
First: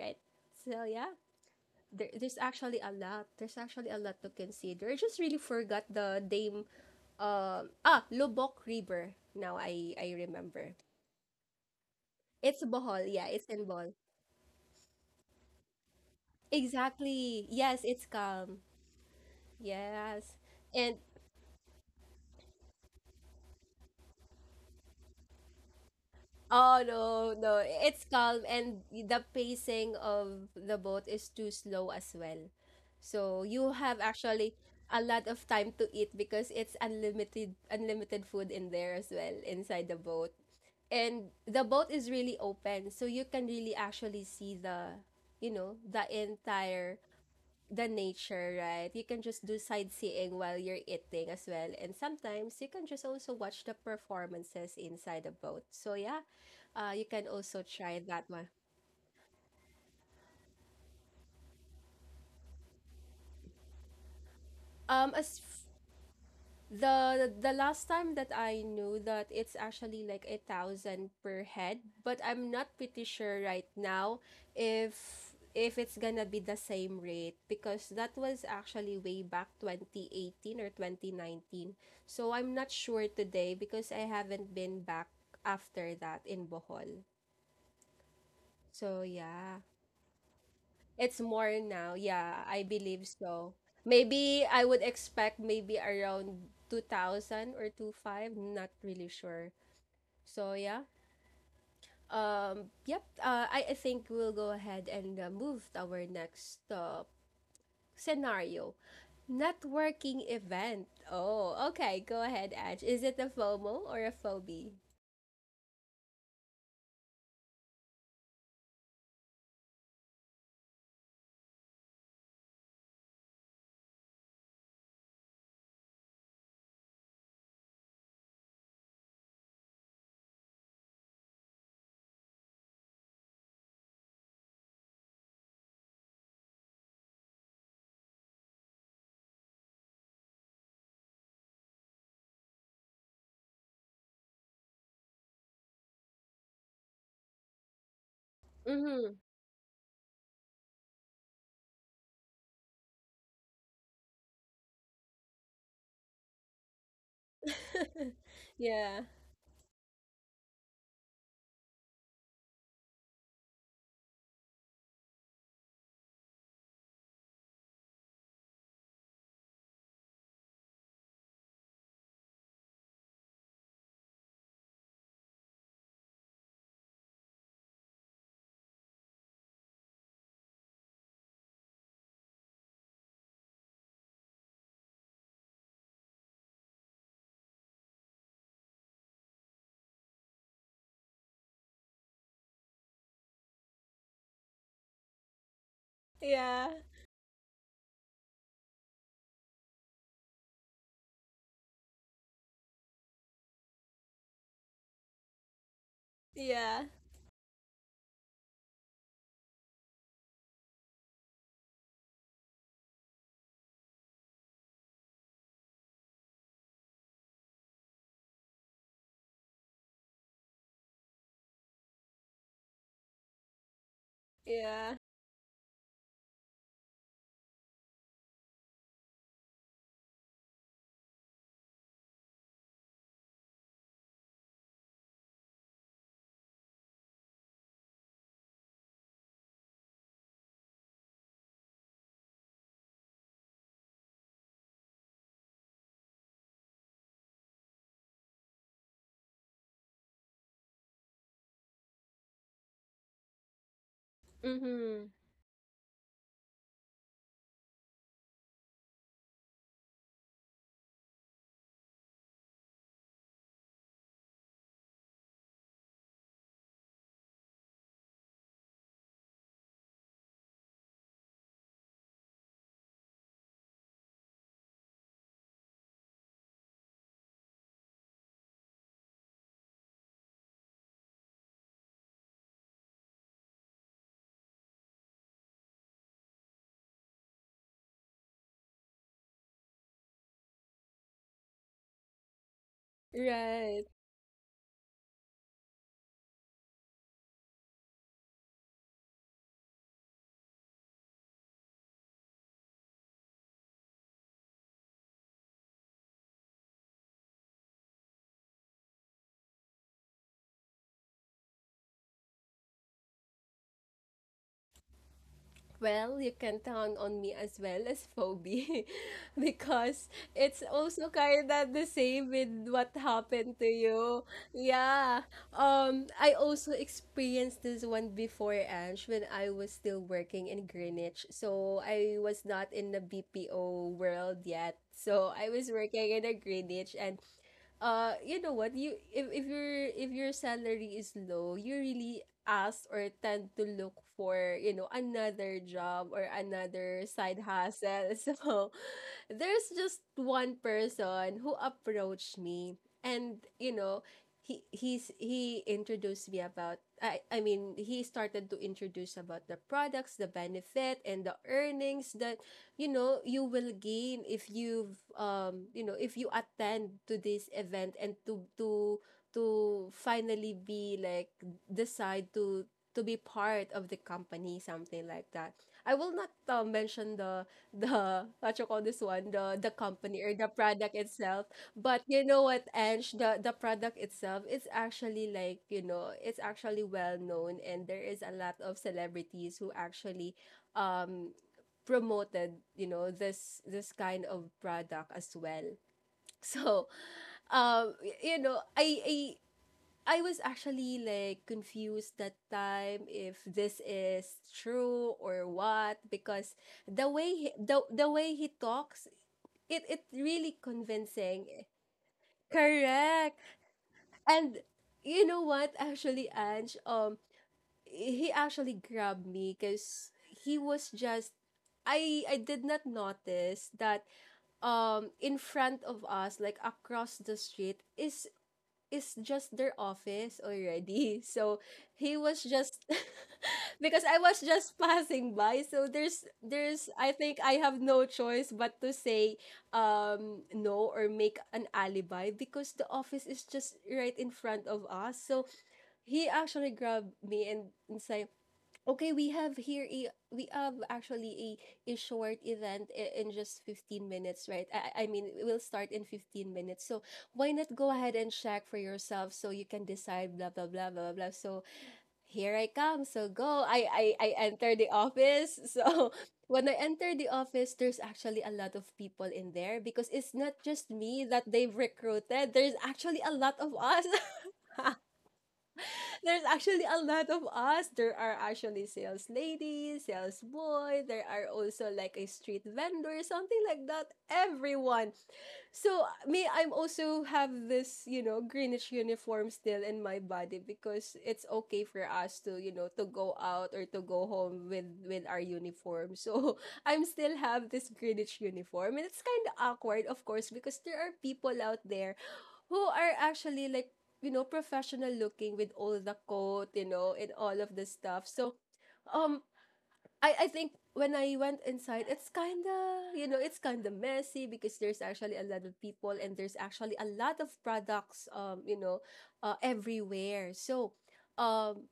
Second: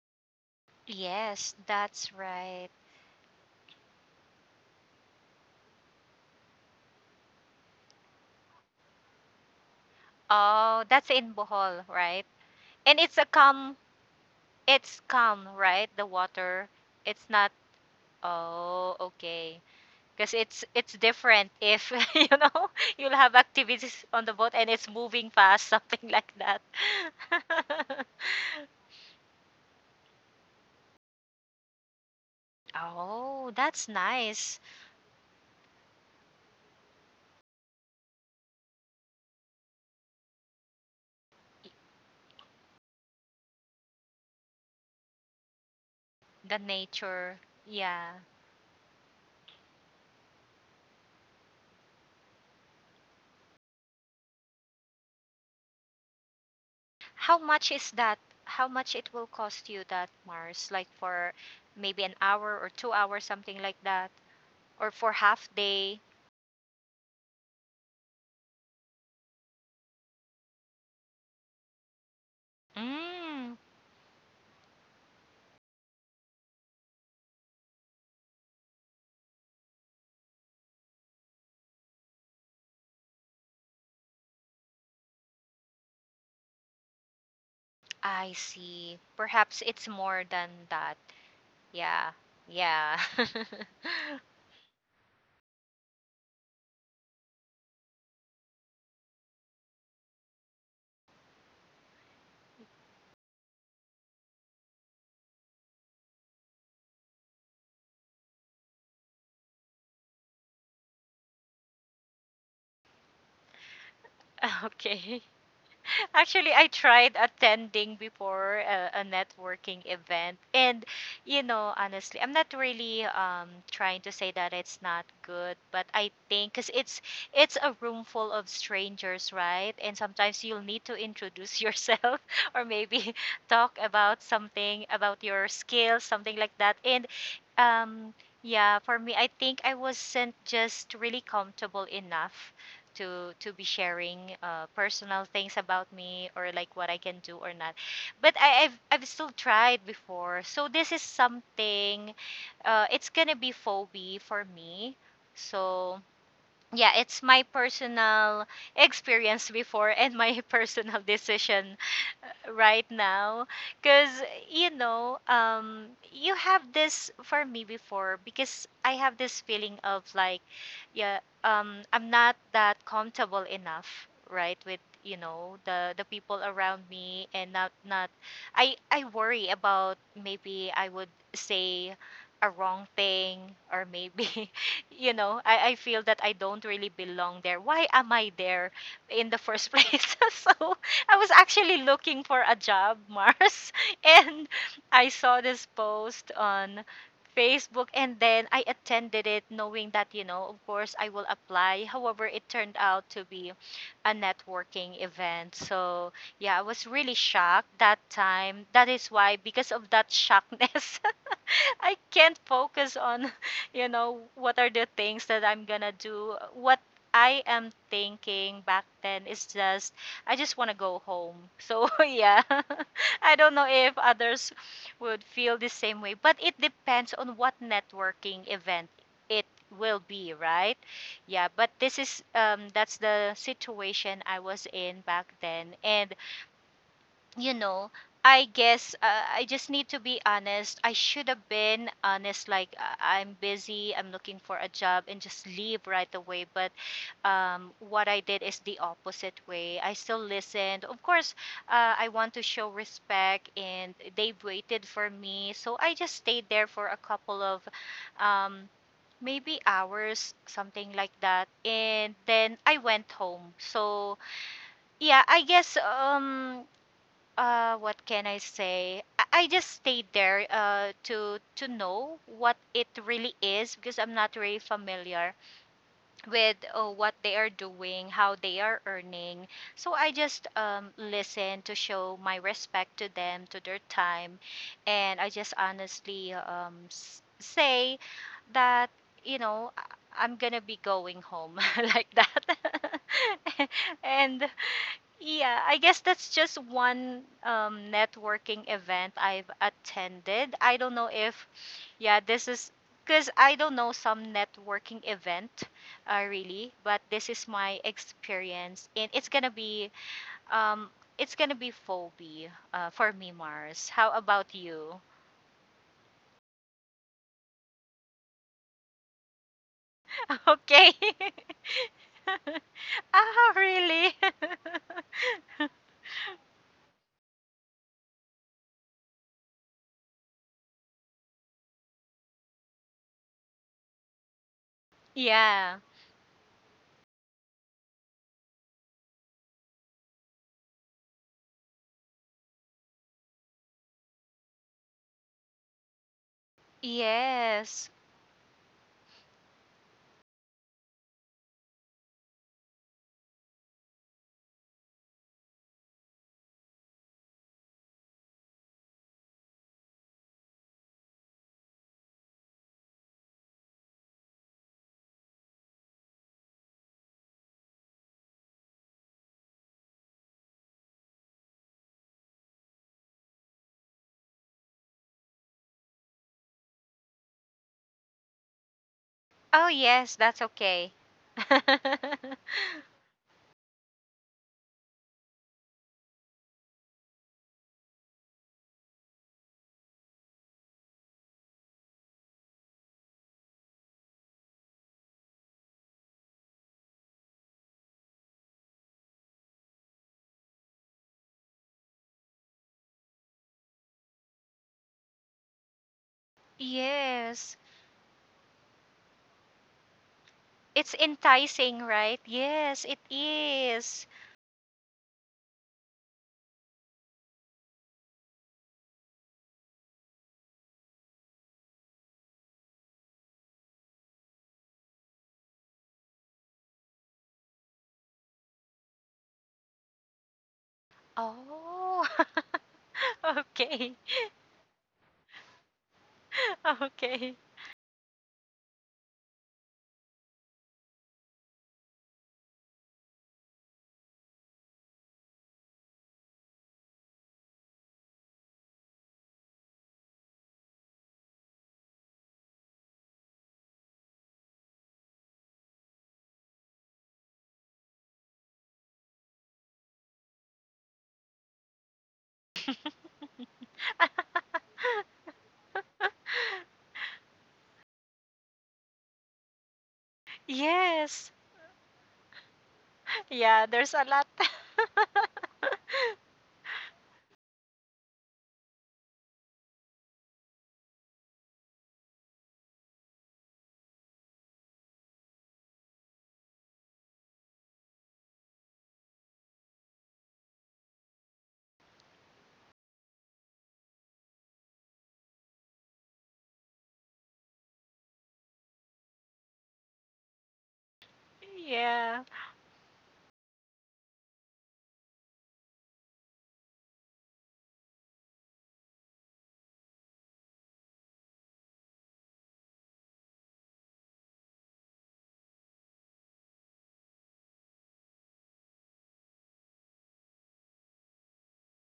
A: right? So yeah,
B: Yes,
A: there,
B: that's
A: there's
B: right.
A: actually a lot. There's actually a lot to consider. I just really forgot the name. Lubok River. Now I remember.
B: Oh, that's in Bohol, right?
A: It's
B: And
A: Bohol.
B: it's a
A: Yeah, it's in
B: calm,
A: Bohol.
B: it's calm, right? The water. It's
A: Exactly.
B: not,
A: Yes, it's calm.
B: oh, okay. Because
A: Yes.
B: it's
A: And
B: different if <laughs> you know, you'll have activities on the boat and it's moving fast <laughs> something like that.
A: oh, no, no, it's
B: <laughs>
A: calm, and the pacing of the boat is too slow as well. So
B: Oh,
A: you
B: that's
A: have actually
B: nice.
A: a lot of time to eat because it's unlimited food in there as well inside the boat. And the boat is really open, so you can really actually see the, the
B: The
A: entire,
B: nature.
A: the
B: Yeah.
A: nature, right? You can just do sightseeing while you're eating as well, and sometimes you can just also watch the performances inside the boat. So yeah, you can
B: How
A: also
B: much is
A: try
B: that,
A: that one.
B: how much it will cost you that, mars, like for maybe an hour or 2 hours, something like that, or for
A: um as
B: half day.
A: The the last time that I knew, that it's actually like 1,000 per head, but I'm not pretty sure
B: Mm,
A: right now if if it's gonna be the same rate, because that was actually way back 2018 or 2019. So I'm not sure today because I haven't been back after that in Bohol.
B: I see,
A: So
B: perhaps
A: yeah.
B: it's more than that.
A: It's more now.
B: Yeah.
A: Yeah, I
B: Yeah.
A: believe so. Maybe I would expect maybe around 2000 or two five. Not really sure. So yeah. I think we'll go ahead and move to our next scenario. Networking event. Oh, okay, go ahead, Edge. Is it a FOMO or a
B: <laughs>
A: phobie?
B: Okay. Actually, I tried attending before a networking event, and you know, honestly, I'm not really trying to say that it's not good, but I think because it's a room full of strangers, right? And sometimes you'll need to introduce yourself <laughs> or maybe <laughs> talk about something about your skills, something like that. And um, yeah, for me, I think I wasn't just really comfortable enough to be sharing personal things about me or like what I can do or not. But I've
A: Mhm.
B: still tried before, so this is something. It's gonna be phobia for me. So yeah, it's my
A: <laughs>
B: personal
A: Yeah.
B: experience before and my <laughs> personal decision right now because you know um you have this for me before because I have this feeling of like yeah. I'm not that comfortable enough, right, with the people around me and not not I worry about maybe I would say a wrong thing or maybe <laughs> I feel that I don't really belong there. Why am I there in the first place? <laughs> So I was actually looking for a job, Mars, <laughs> and I saw this post
A: Yeah.
B: on Facebook and then I attended it knowing that, of course I will apply. However, it turned out to be a networking event. So, yeah, I
A: Yeah.
B: was really shocked that time. That is why, because of that shockness, <laughs> <laughs> I can't focus on, <laughs> what are the things that I'm gonna do. What I am thinking back then is just, I just wanna go home. So, <laughs> yeah, <laughs> I don't know if others
A: Yeah.
B: would feel the same way, but it depends on what networking event it will be, right? Yeah, but this is, that's the situation I was in back then. And you know, I guess I just need to be honest. I should have been honest, like I'm busy, I'm looking for a job, and just leave right away. But what I did is the opposite way. I still listened. Of course, I want to show respect, and they waited
A: Mhm.
B: for me. So I just stayed there for a couple of um, maybe hours, something like that. And then I went home. So yeah, I guess. What can I say? I just stayed there to know what it really is because I'm not really familiar with what they are doing, how they are earning. So I just listen to show my respect to them, to their time. And I just honestly say that, you know I- I'm gonna be going home, <laughs> like that. <laughs>
A: Right.
B: And yeah, I guess that's just one networking event I've attended. I don't know if, yeah, this is because I don't know some networking event really, but this is my experience, and um, it's gonna be phobia for me, Mars. How about you?
A: Well, you can count on me as well as Phoebe <laughs> because
B: <laughs>
A: it's
B: Okay.
A: also kind of the same with what
B: <laughs> Ah,
A: happened to
B: really?
A: you. Yeah.
B: <laughs>
A: I also experienced this one before, Ange, when I was still working in Greenwich. So I was not in the BPO world yet. So I was
B: Yeah.
A: working in a Greenwich, and you know what, you if your salary is low, you really ask or tend to look for, another job or another side
B: Yes.
A: hustle <laughs> so there's just one person who approached me, and you know, he introduced me about, he started to introduce about the products, the benefit, and the earnings that you know you will gain if you attend to this event, and to finally be like decide to be part of the company, something like that. I will not mention the, what you call this one, the,
B: Oh, yes,
A: company or
B: that's
A: the
B: okay.
A: product itself. But
B: <laughs>
A: you know what, Ange, the product itself, it's actually like, you know, it's actually well known, and there is a lot of celebrities who actually um promoted, you know, this kind of product as well. So you know, I I was actually like confused that time if this is true or what, because
B: Yes.
A: the way he talks, it really
B: It's
A: convincing.
B: enticing, right? Yes, it
A: Correct.
B: is.
A: And you know what actually, Ange, he actually grabbed me cuz he was just, I did not notice that in front of us, like across the street, is just their office already. <laughs> So
B: Oh.
A: he was
B: <laughs>
A: just, <laughs>
B: Okay.
A: because I was just passing by. So
B: <laughs>
A: there's I
B: Okay.
A: think I have no choice but to say no or make an alibi, because the office is just right in front of us. So he actually grabbed me and, say, okay, we have here a, we have actually a, short event, in just 15 minutes, right? I mean, we'll start in 15 minutes. So why not go ahead and check for yourself so you can decide, blah blah blah blah blah. So here I come. So go. I
B: <laughs>
A: enter the office. <laughs> So when I enter the office, there's actually a lot of people in there, because it's not just me
B: Yes.
A: that they've recruited. There's actually a lot
B: Yeah,
A: of
B: there's a
A: us. <laughs>
B: lot. <laughs>
A: There's actually a lot of us. There are actually sales ladies, sales boy. There are also like a street vendor, something like that. Everyone. So me, I'm also have this, you know, greenish uniform still in my body, because it's okay for us to, you know, to go out or to go home with our uniform. So <laughs> I'm still have this greenish uniform, and it's kind of awkward, of course, because there are people out there
B: Yeah.
A: who are actually like, you know, professional looking, with all the coat, you know, and all of the stuff. So um I think when I went inside, it's kind of, you know, it's kind of messy, because there's actually a lot of people and there's actually a lot of products, you know, everywhere. So um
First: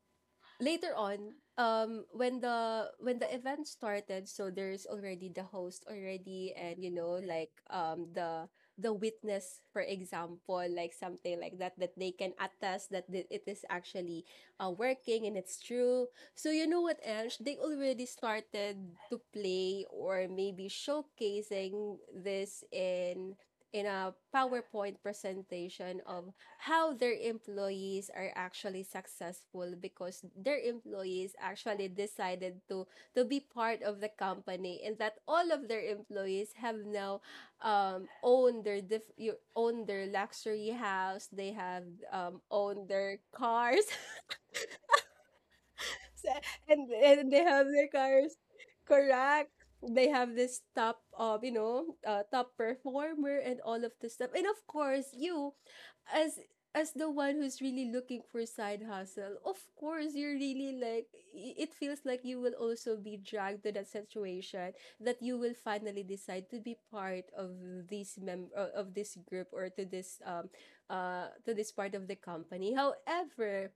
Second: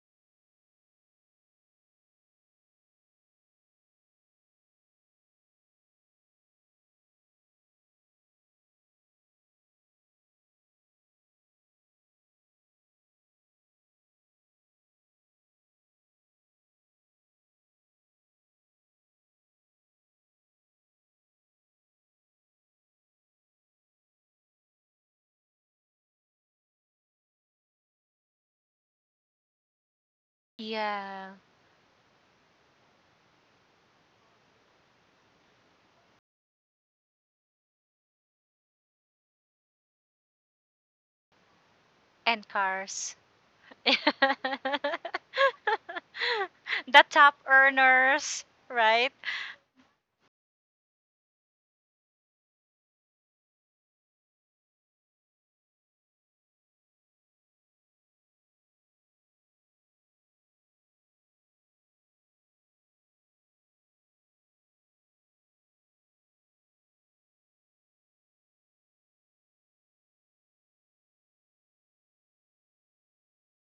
A: later on, when the, event started, so there's already the host already, and you know, like, the witness, for example, like something like that, that they can attest that it is actually working and it's true. So you know what else, they already started to play or maybe showcasing this in a PowerPoint presentation of how their employees are actually successful, because their
B: Yeah.
A: employees actually decided to be part of the company, and that all of their employees have now own their you own their luxury house, they have
B: And
A: owned
B: cars.
A: their
B: <laughs>
A: cars. <laughs> So and,
B: The top
A: they have their cars,
B: earners, right?
A: correct, they have this top, you know, top performer and all of this stuff. And of course you, as as the one who's really looking for side hustle, of course you're really like, it feels like you will also be dragged to that situation, that you will finally decide to be part of this group, or to this, to this part of the company. However,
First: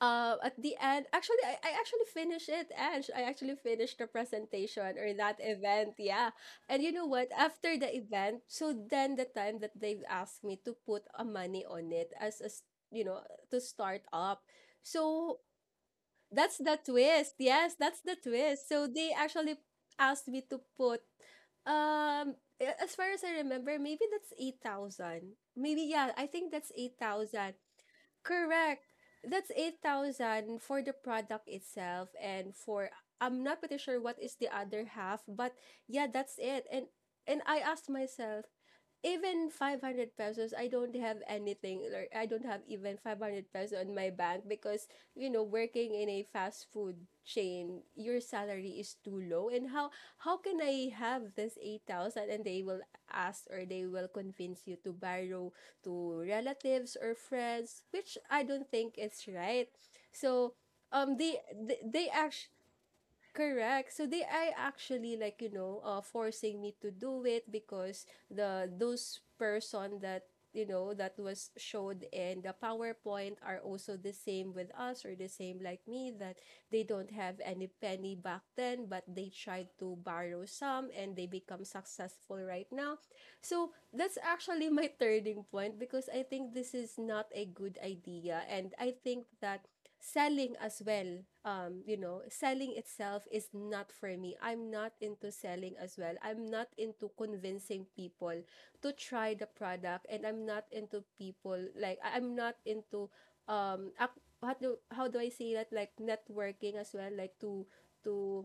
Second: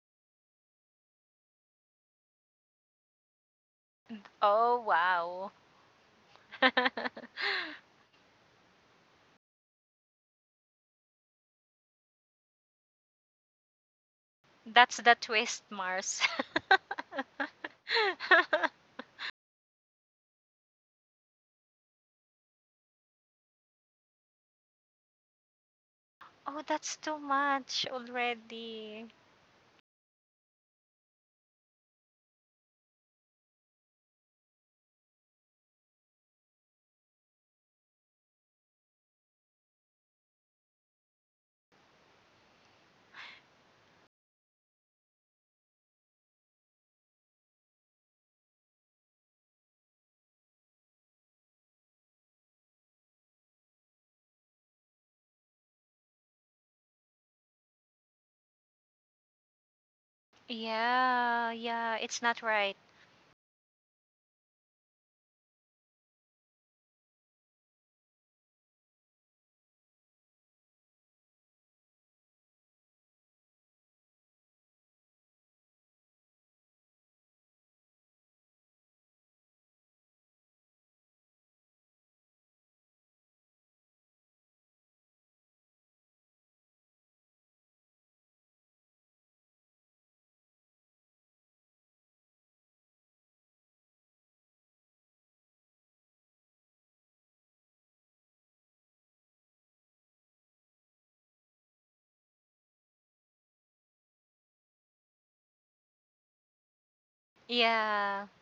A: at the end, actually, I actually finished it, Ange. I actually finished the
B: Oh,
A: presentation or that
B: wow.
A: event, yeah. And you know what? After the
B: <laughs>
A: event, so then the time that they've asked me to put a money on it as a, you know, to start up.
B: That's the
A: So
B: twist, Mars.
A: that's the twist.
B: <laughs>
A: Yes, that's the twist. So they actually asked me to put um, as far as I remember, maybe that's 8,000. Maybe, yeah, I think
B: Oh,
A: that's
B: that's too
A: 8,000.
B: much
A: Correct.
B: already.
A: That's 8,000 for the product itself, and for, I'm not pretty sure what is the other half, but yeah, that's it. And, I asked myself, even 500 pesos I don't have anything, or I don't have even 500 pesos on my bank, because you know, working in a fast food chain, your salary is too low, and how can I have this 8,000, and they will ask or they will convince you to borrow to relatives or friends, which I don't think it's right. So
B: Yeah, yeah,
A: they
B: it's not
A: actually,
B: right.
A: correct. So they are actually like, you know, forcing me to do it, because the, those person that you know, that was showed in the PowerPoint are also the same with us, or the same like me, that they don't have any penny back then, but they tried to borrow some and they become successful right now. So that's actually my turning point, because I think this is not a good idea, and I think that selling as well, you know, selling itself is not for me, I'm not into selling as well, I'm not into convincing people to try the product, and I'm not into people, like I'm not into how how do I say that, like networking as well, like to,
B: Yeah.
A: to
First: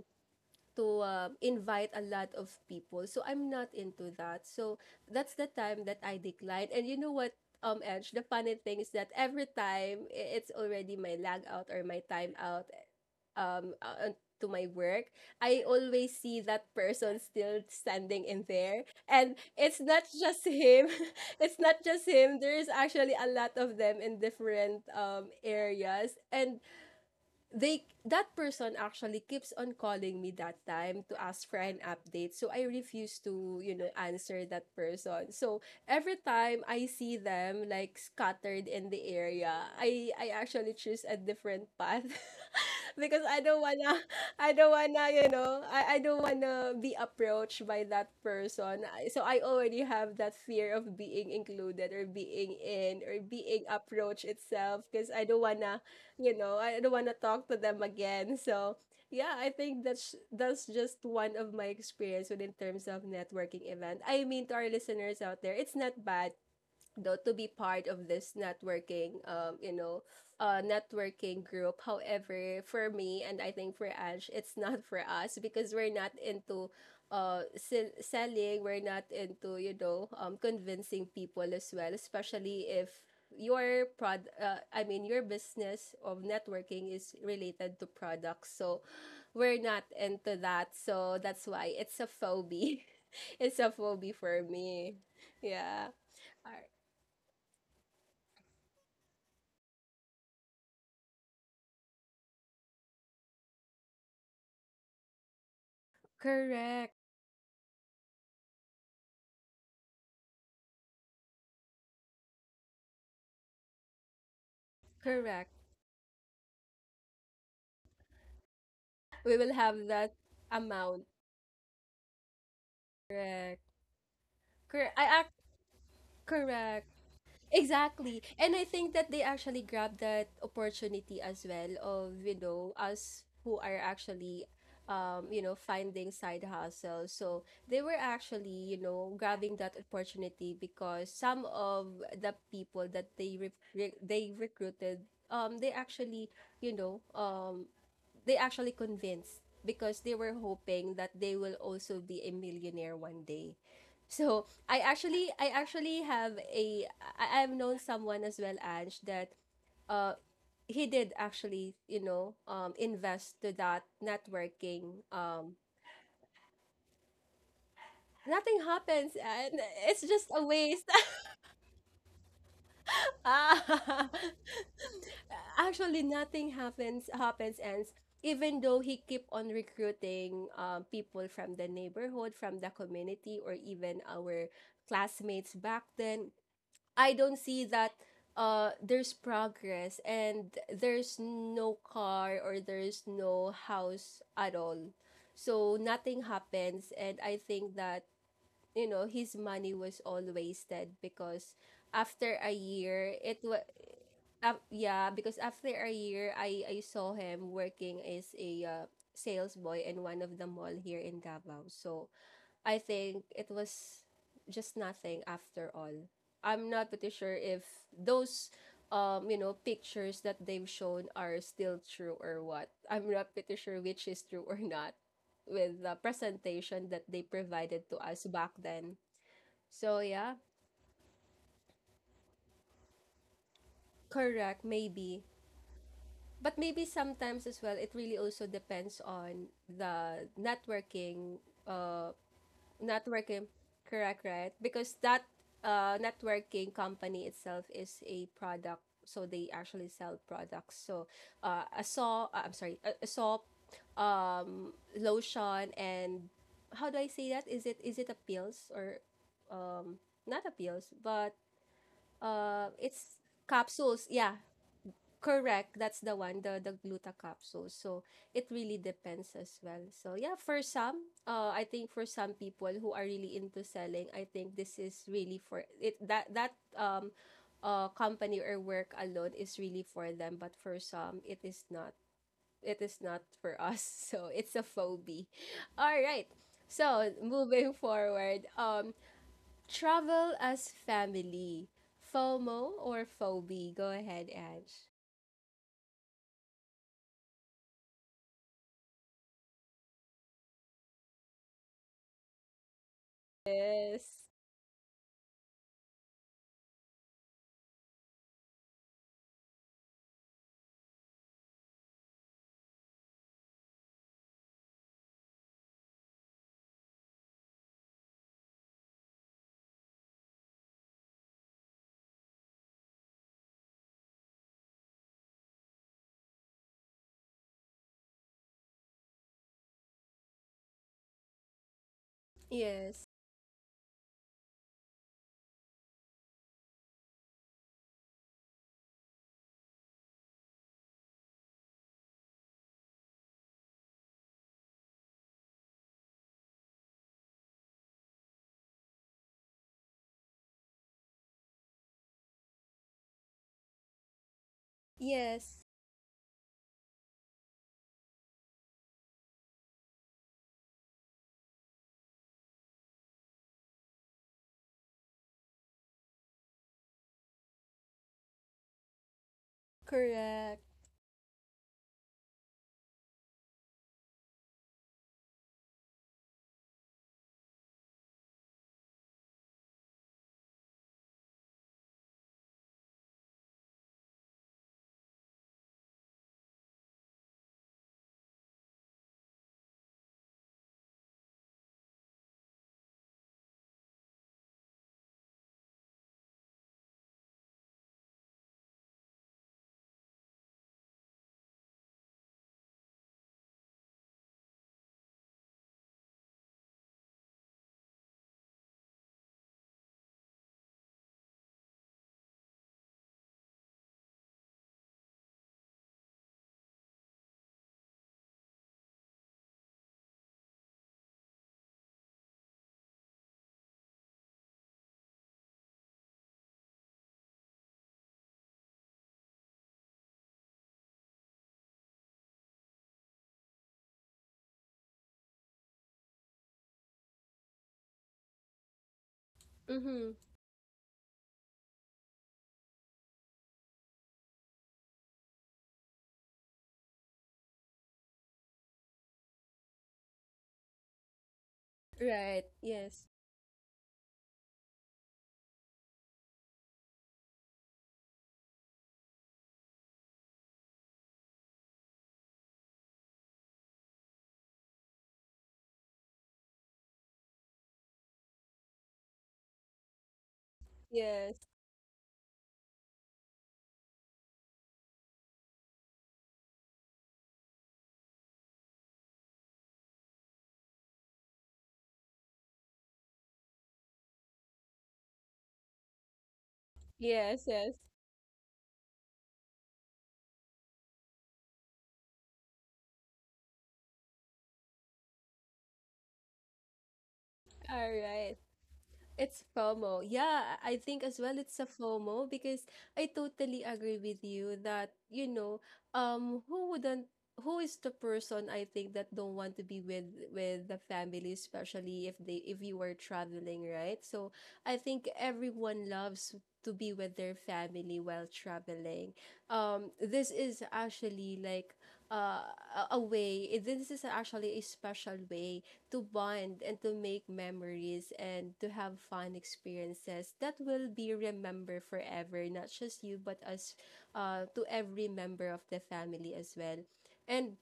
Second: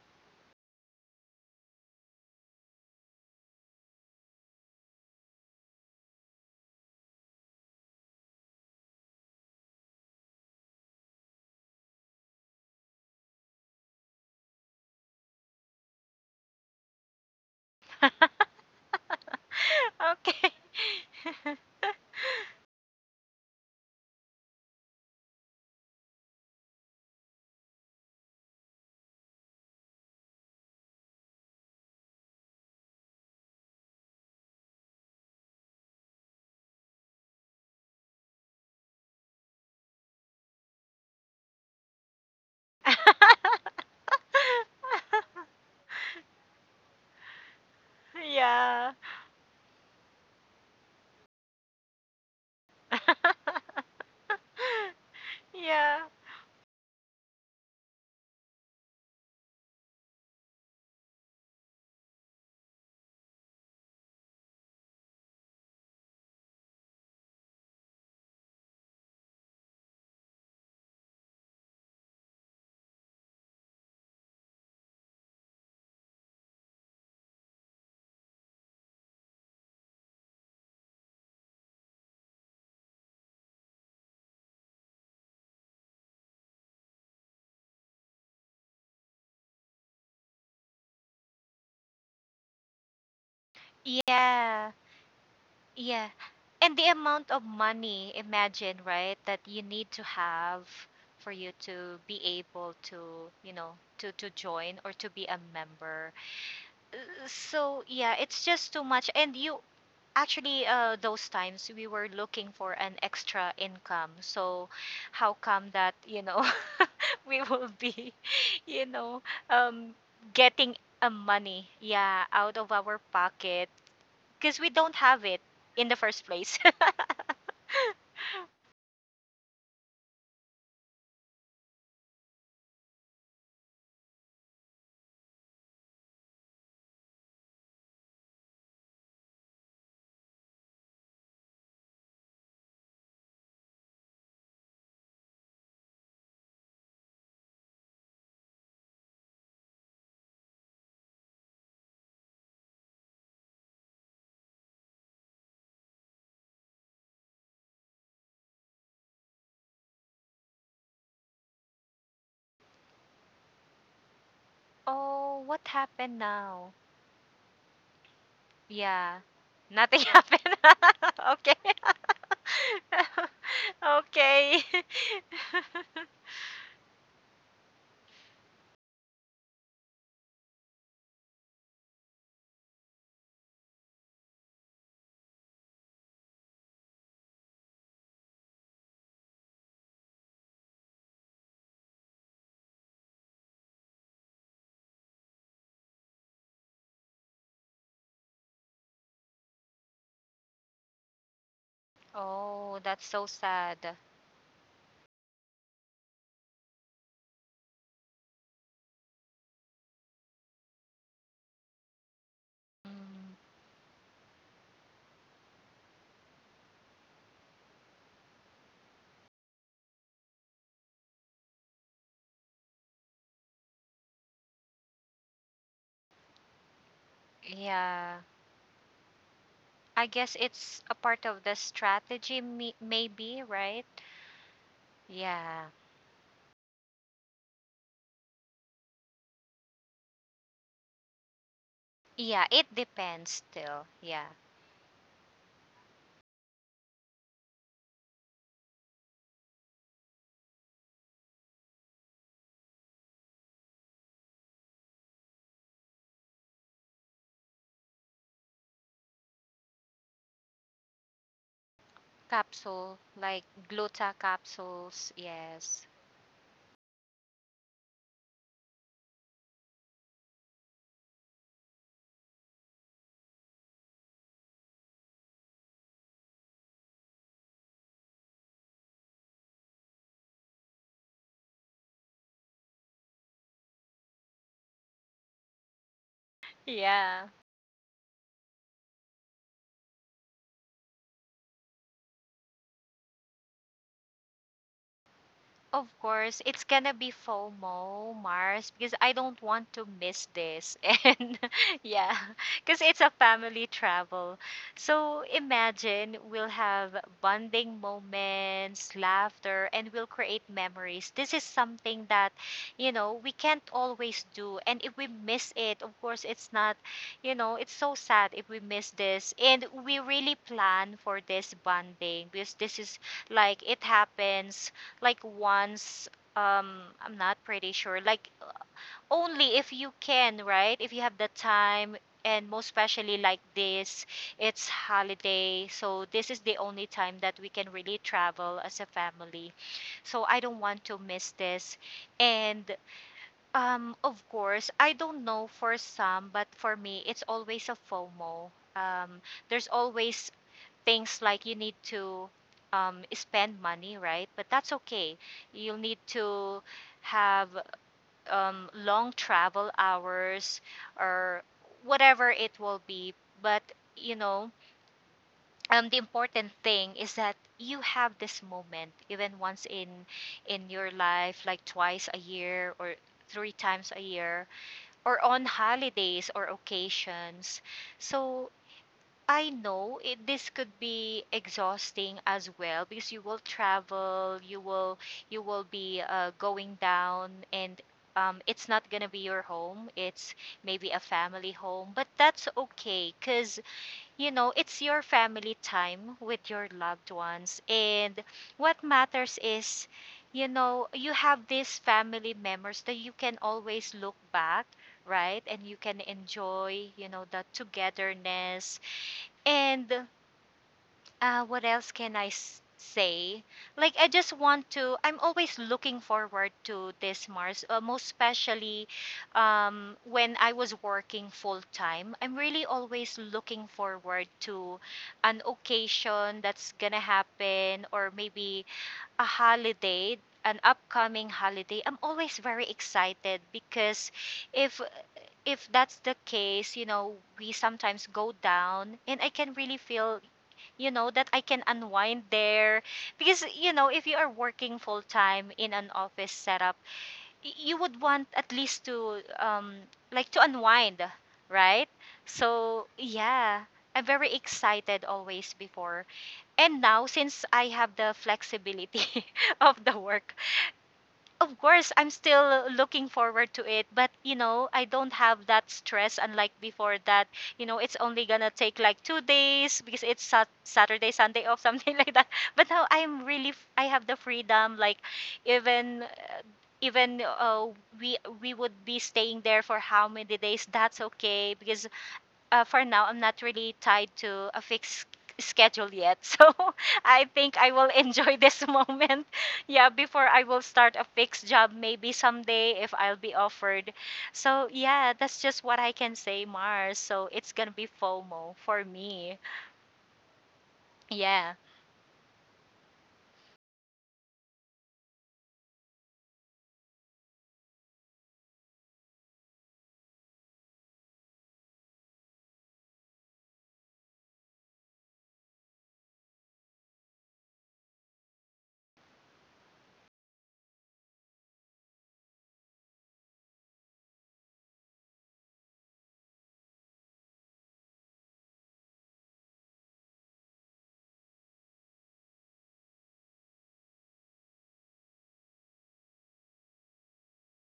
A: to invite a lot of people. So I'm not into that. So that's the time that I declined. And you know what, Edge, the funny thing is that every time it's already my lag out or my time out, to my work, I always see that person still standing in
B: <laughs>
A: there. And it's not just
B: Okay.
A: him. <laughs> It's not just him. There's actually a lot of them in different areas. And they that person actually keeps on calling me that time to ask for an update, so I refuse to, you know, answer that person. So every time I see them like scattered in the area, I actually choose a different path <laughs> because I don't wanna, I don't wanna,
B: <laughs>
A: I don't wanna be approached by that person.
B: Yeah.
A: So I already have that fear of being included or being in or being
B: <laughs>
A: approached itself because I don't wanna,
B: Yeah.
A: you know, I don't want to talk to them again. So, yeah, I think that's just one of my experience within terms of networking event. I mean, to our listeners out there, it's not bad though to be part of this networking, networking group. However, for me and I think for Ash, it's not for us because we're not into selling. We're not into, you know, convincing people as well, especially if your prod I mean your business of networking is related to products. So we're not into that. So that's why it's a phobia. <laughs> It's a phobia for
B: Yeah.
A: me. Yeah.
B: Yeah. And the amount of money, imagine, right, that you need to have for you to be able to, you know, to join or to be a member.
A: Correct.
B: So, yeah, it's just too much. And you actually, those times we were looking for an extra income. So, how
A: Correct.
B: come that, you know, <laughs> we will be, you know,
A: We will have
B: um,
A: that
B: getting
A: amount.
B: a money, yeah, out of our
A: Correct.
B: pocket because we
A: Correct.
B: don't
A: I
B: have
A: act
B: it in the first place.
A: correct.
B: <laughs>
A: Exactly. And I think that they actually grabbed that opportunity as well of, you know, us who are actually, you know, finding side hustles. So they were actually, you know, grabbing that opportunity because some of the people that they they recruited, they actually, you know, um, they actually convinced because they were hoping that they will also be a millionaire one day. So I actually have a, I've known someone as well, Ange, that uh he did actually, you know, invest to that networking.
B: Oh, what happened now?
A: Nothing happens,
B: Yeah,
A: and
B: nothing
A: it's
B: <laughs>
A: just
B: happened.
A: a
B: <laughs>
A: waste.
B: Okay. <laughs>
A: <laughs>
B: Okay.
A: Actually
B: <laughs>
A: nothing happens. And even though he keep on recruiting people from the neighborhood, from the community, or even our classmates back then, I don't see that there's progress, and there's no car or there's no house at all. So nothing happens, and I think that, you know, his money was all wasted because after a
B: Oh, that's
A: year
B: so
A: it was,
B: sad.
A: yeah, because after a year, I saw him working as a sales boy in one of the mall here in Davao. So I think
B: Mm,
A: it was just nothing after all. I'm not pretty sure if those, you know, pictures that they've shown are still true or what. I'm not pretty sure which is true or not with the presentation that they provided to
B: yeah.
A: us back then. So
B: I
A: yeah,
B: guess it's a part of the strategy, me- maybe, right?
A: correct, maybe.
B: Yeah.
A: But maybe sometimes as well, it really also depends on the networking,
B: Yeah, it depends
A: networking,
B: still.
A: correct,
B: Yeah.
A: right? Because that networking company itself is a product, so they actually sell products. So, I'm sorry, a soap, lotion, and how do I say that? Is it a pills or not a pills, but
B: Capsule,
A: it's
B: like
A: capsules?
B: gluta
A: Yeah,
B: capsules,
A: correct.
B: yes.
A: That's the one, the gluta capsule. So it really depends as well. So yeah, for some, I think for some people who are really into selling, I think this is really for it that company or work alone is really for them. But for some, it is not. It is not for us. <laughs> So it's a phobia. All right. So
B: Yeah.
A: moving forward, travel as family, FOMO or phobia. Go ahead, Ange.
B: Of course, it's gonna be FOMO, Mars, because I don't want to miss this. <laughs> And yeah, because it's a family
A: Yes.
B: travel. So imagine we'll have bonding moments, laughter, and we'll create memories. This is something that, you know, we can't always do. And if we miss it, of course, it's not, you know, it's so sad if we miss this. And we really plan for this bonding because this is like it happens like once. I'm not pretty sure, like only if you can, right, if you have the time. And most
A: Yes.
B: especially like this, it's holiday, so this is the only time that we can really travel as a family, so I don't want to miss this. And of course I don't know for some, but for me it's always a FOMO. um there's always things like you need to spend money, right? But that's okay.
A: Yes.
B: You'll need to have long travel hours or whatever it will be. But, you know, the important thing is that you have this moment even once
A: Correct.
B: in your life, like twice a year or three times a year or on holidays or occasions. So I know it, this could be exhausting as well because you will travel, you will be going down, and it's not gonna be your home. It's maybe a family home, but that's okay because you know it's your family time with your loved ones, and what matters is, you know, you have these family members that you can always look back, right, and you can enjoy, you know, the togetherness. And what else can I say? Like, I just want to, I'm always looking forward to this, Mars, most especially when I was working full time. I'm really always looking forward to an occasion that's gonna happen or maybe a holiday. An upcoming holiday, I'm always very excited because if if that's the case, you know, we sometimes go down and I can really
A: Mm-hmm.
B: feel, you know, that I can unwind there because you know if you are working full time in an office setup, you would want at least to like to unwind, right?
A: Right.
B: So
A: Yes.
B: yeah, I'm very excited always before, and now since I have the flexibility <laughs> of the work, of course I'm still looking forward to it, but you know I don't have that stress unlike before, that you know it's only gonna take like 2 days because it's sat- saturday sunday
A: Yes.
B: off, <laughs> something like that. But now I'm really I have the freedom, like even uh, even we would be staying there for how many days, that's okay because for now, I'm not really tied to a fixed schedule yet. <laughs> So I
A: Yes.
B: think
A: Yes.
B: I will enjoy this moment. <laughs> Yeah, before I will start a fixed job, maybe someday if I'll be offered. So yeah, that's just what I can say, Mars. So it's gonna be
A: All right.
B: FOMO for me.
A: It's FOMO. Yeah, I think as well
B: Yeah.
A: it's a FOMO because I totally agree with you that, you know, who wouldn't, who is the person I think that don't want to be with the family, especially if they if you were traveling, right? So I think everyone loves to be with their family while traveling. This is actually like uh, a way, this is actually a special way to bond and to make memories and to have fun experiences that will be remembered forever, not just you, but us, to every member of the family as well. And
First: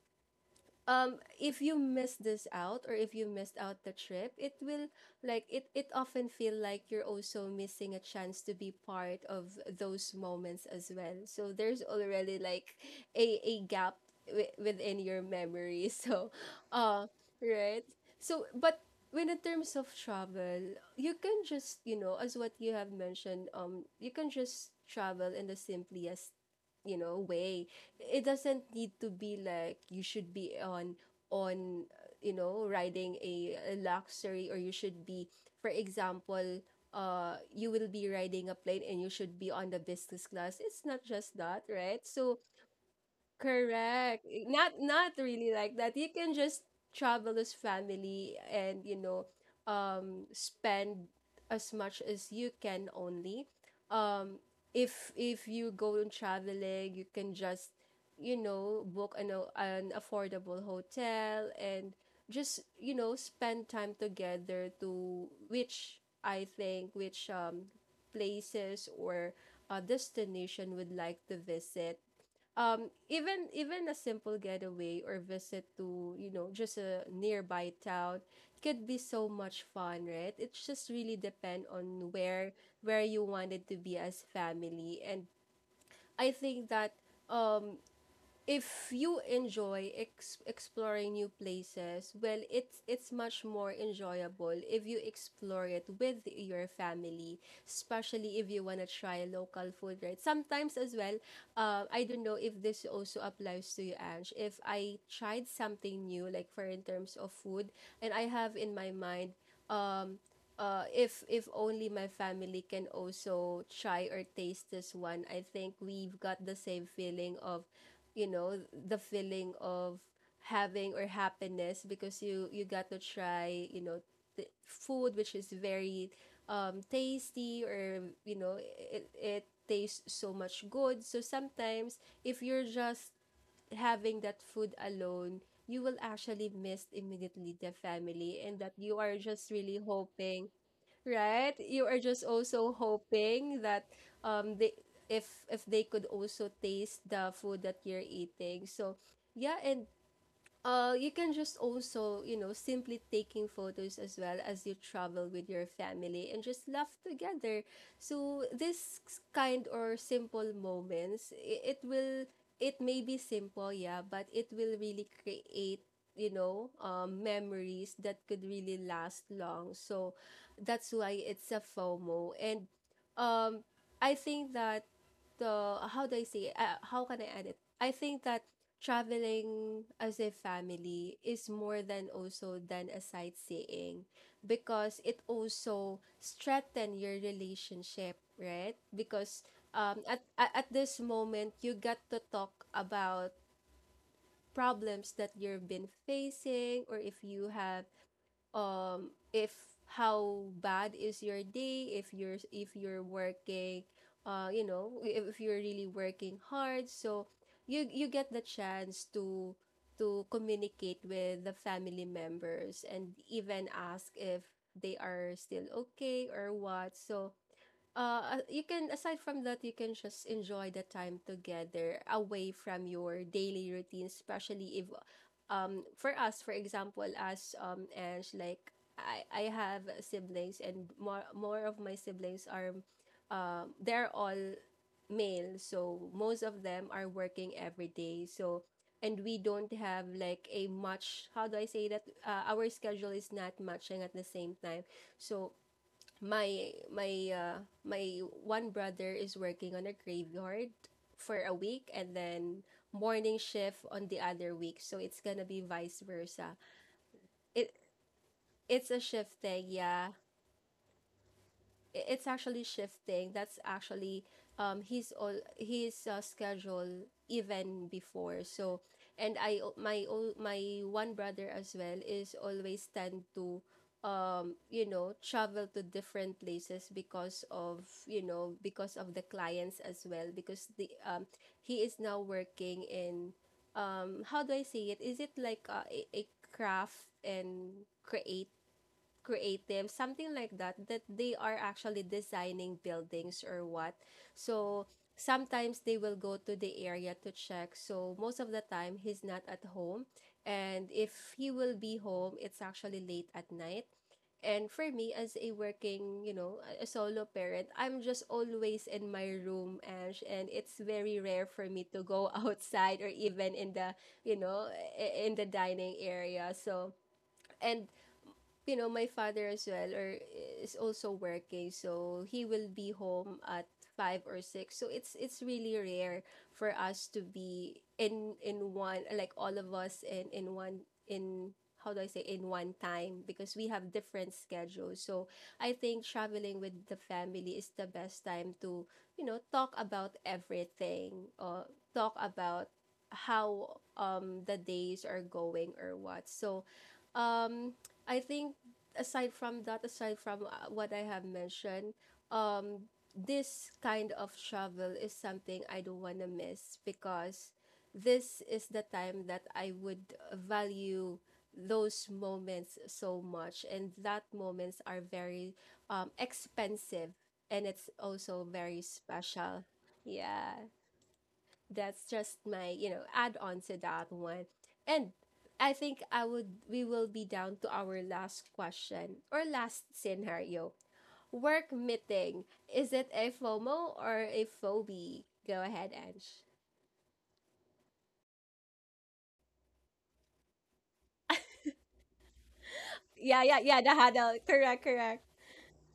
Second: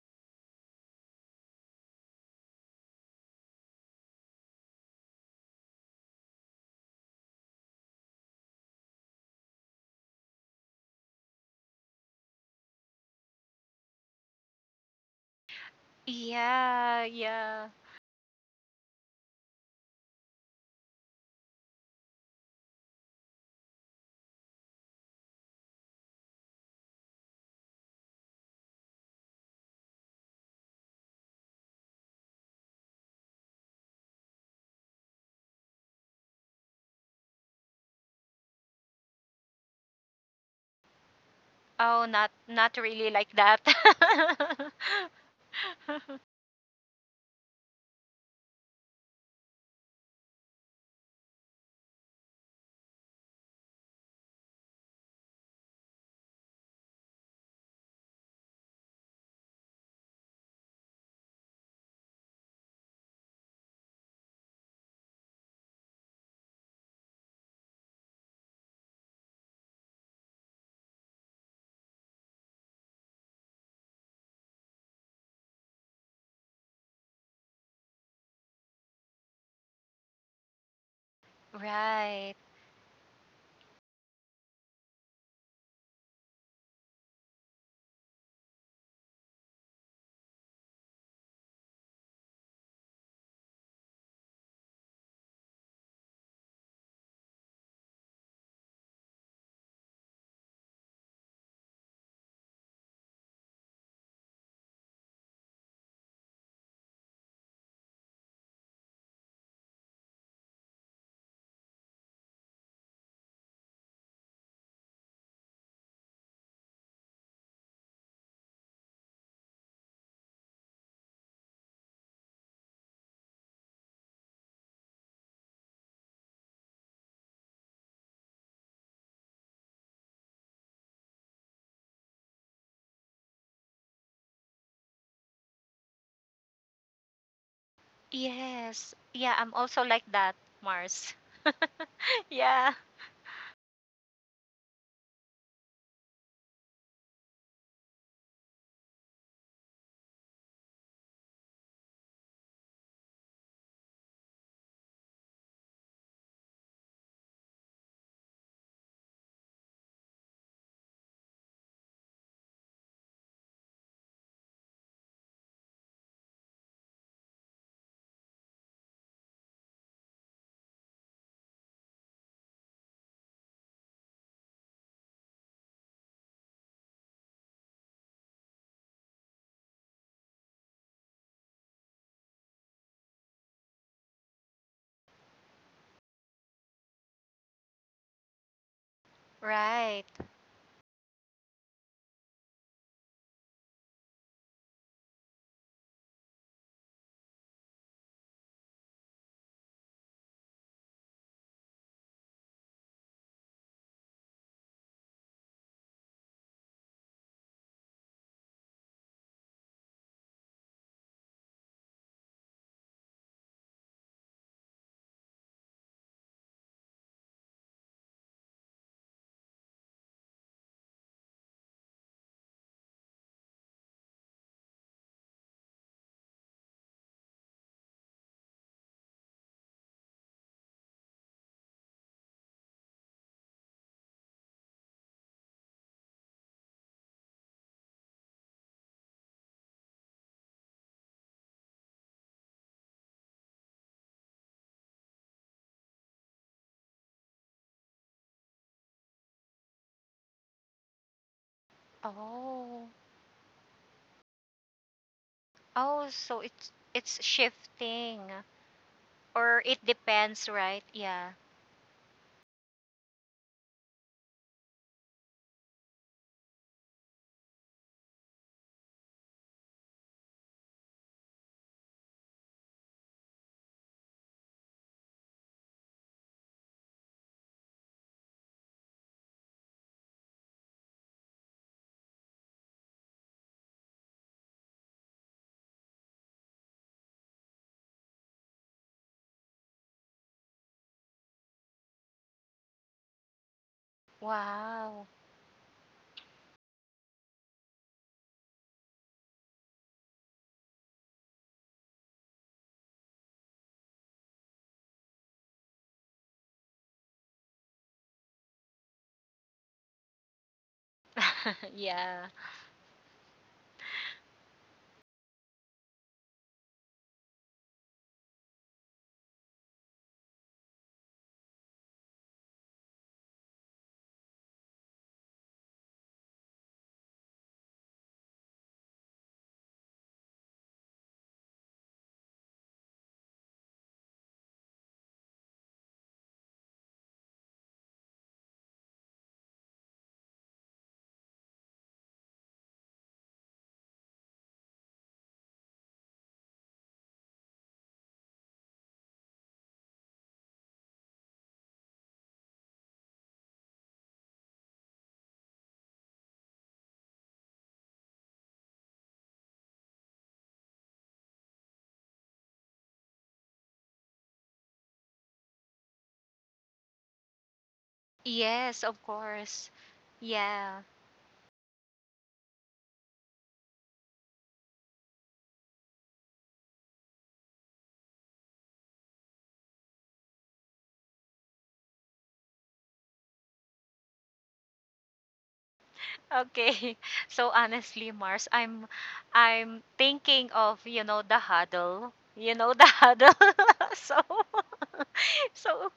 A: if you miss this out or if you missed out the trip, it will, it often feel like you're also missing a chance to be part of those moments as well. So there's already like a gap within your memory. <laughs> So
B: Yeah,
A: uh
B: yeah.
A: right. So but when in terms of travel, you can just, you know, as what you have mentioned, you can just travel in the simplest, you know, way. It doesn't need to be like you should be on, you know, riding a luxury, or you should be, for example, you will be riding a plane and you should be on the business class. It's not just that,
B: Oh,
A: right?
B: not
A: So
B: not really like that.
A: correct. Not not really like that. You can
B: <laughs>
A: just travel as family and, you know, spend as much as you can only. Um, if you go on traveling, you can just, you know, book an an affordable hotel and just, you know, spend time together, to which I think which places or a destination would like to visit. Even a simple getaway or visit to, you know, just a nearby town could be so much fun, right? It just really depend on
B: Right.
A: where, you wanted to be as family. And I think that, um if you enjoy exploring new places, well, it's much more enjoyable if you explore it with your family, especially if you want to try local food, right? Sometimes as well, I don't know if this also applies to you, Ange, if I tried something new, like for in terms of food, and I have in my mind, um if only my family can also try or taste this one, I think we've got the same feeling of, you know, the feeling of having or happiness because you got to try, you know, the food which is very tasty, or you know, it tastes so much good. So sometimes if you're just having that food alone, you will actually miss immediately the family, and that
B: Yes.
A: you are
B: Yeah,
A: just
B: I'm
A: really
B: also like that,
A: hoping,
B: Mars. <laughs>
A: right? You are just also
B: Yeah.
A: hoping that they, if they could also taste the food that you're eating. So yeah, and you can just also, you know, simply taking photos as well as you travel with your family and just laugh together. So this kind or simple moments, it will, it may be simple, yeah, but it will really create, you know, memories that could really last long. So that's why it's a FOMO. And um, I think that how do I say, how can I add it? I think that traveling as a family is more than also than a sightseeing because it also strengthen your relationship, right? Because
B: Right.
A: at this moment, you got to talk about problems that you've been facing, or if you have if how bad is your day, if you're working, you know, if you're really working hard. So you get the chance to communicate with the family members and even ask if they are still okay or what. So you can, aside from that, you can just enjoy the time together away from your daily routine, especially if, for us, for example, as and like I have siblings, and more of my siblings are, they're all male, so most of them are working every day. So and we don't have like a much, how do I say that, our schedule is not matching at the same time. So my my one brother is working on a graveyard for a week, and then
B: Oh.
A: morning shift on the other week, so it's gonna be vice
B: Oh, so
A: versa.
B: it's
A: It,
B: shifting
A: it's a shift
B: or
A: thing,
B: it
A: yeah.
B: depends, right? Yeah.
A: It's actually shifting. That's actually his, all his schedule even before. So and I my, all my one brother as well is always tend to, you know, travel to different places because of, you know, because of the clients as well, because the he is now working in, how do I say, it is it like a craft and creative creative, something like that, that they are actually designing buildings or what. So
B: Wow.
A: sometimes they will go to the area to check. So most of the time, he's not at home. And if he will be home, it's actually late at night. And for me, as a working, a solo parent, I'm just always in my room, Ash, and it's very rare for
B: <laughs>
A: me to
B: Yeah.
A: go <laughs> outside or even you know, in the dining area. So, and my father as well or is also working, so he will be home at five or six. So it's really rare for us to be in one, like all of us in one, in, how do I say, in one time because we have different schedules. So I think traveling with the family is the best time to talk about everything or talk about how the days are going or what. So um I think aside from that, aside from what I have mentioned, um, this kind of travel is something I don't want to miss because this is the time that I would value those moments so much, and that moments are very expensive and it's also
B: Yes,
A: very
B: of
A: special.
B: course.
A: Yeah,
B: Yeah.
A: that's just my add on to that one. And I think I would we will be down to our last question or last scenario. Work meeting, is it a FOMO or a phobie? Go ahead, Ange.
B: Okay. <laughs> So honestly, Mars, I'm thinking of, you know, the huddle. You know, the <laughs> huddle.
A: Yeah, yeah, yeah,
B: <laughs>
A: the
B: So
A: huddle. Correct, correct.
B: <laughs> so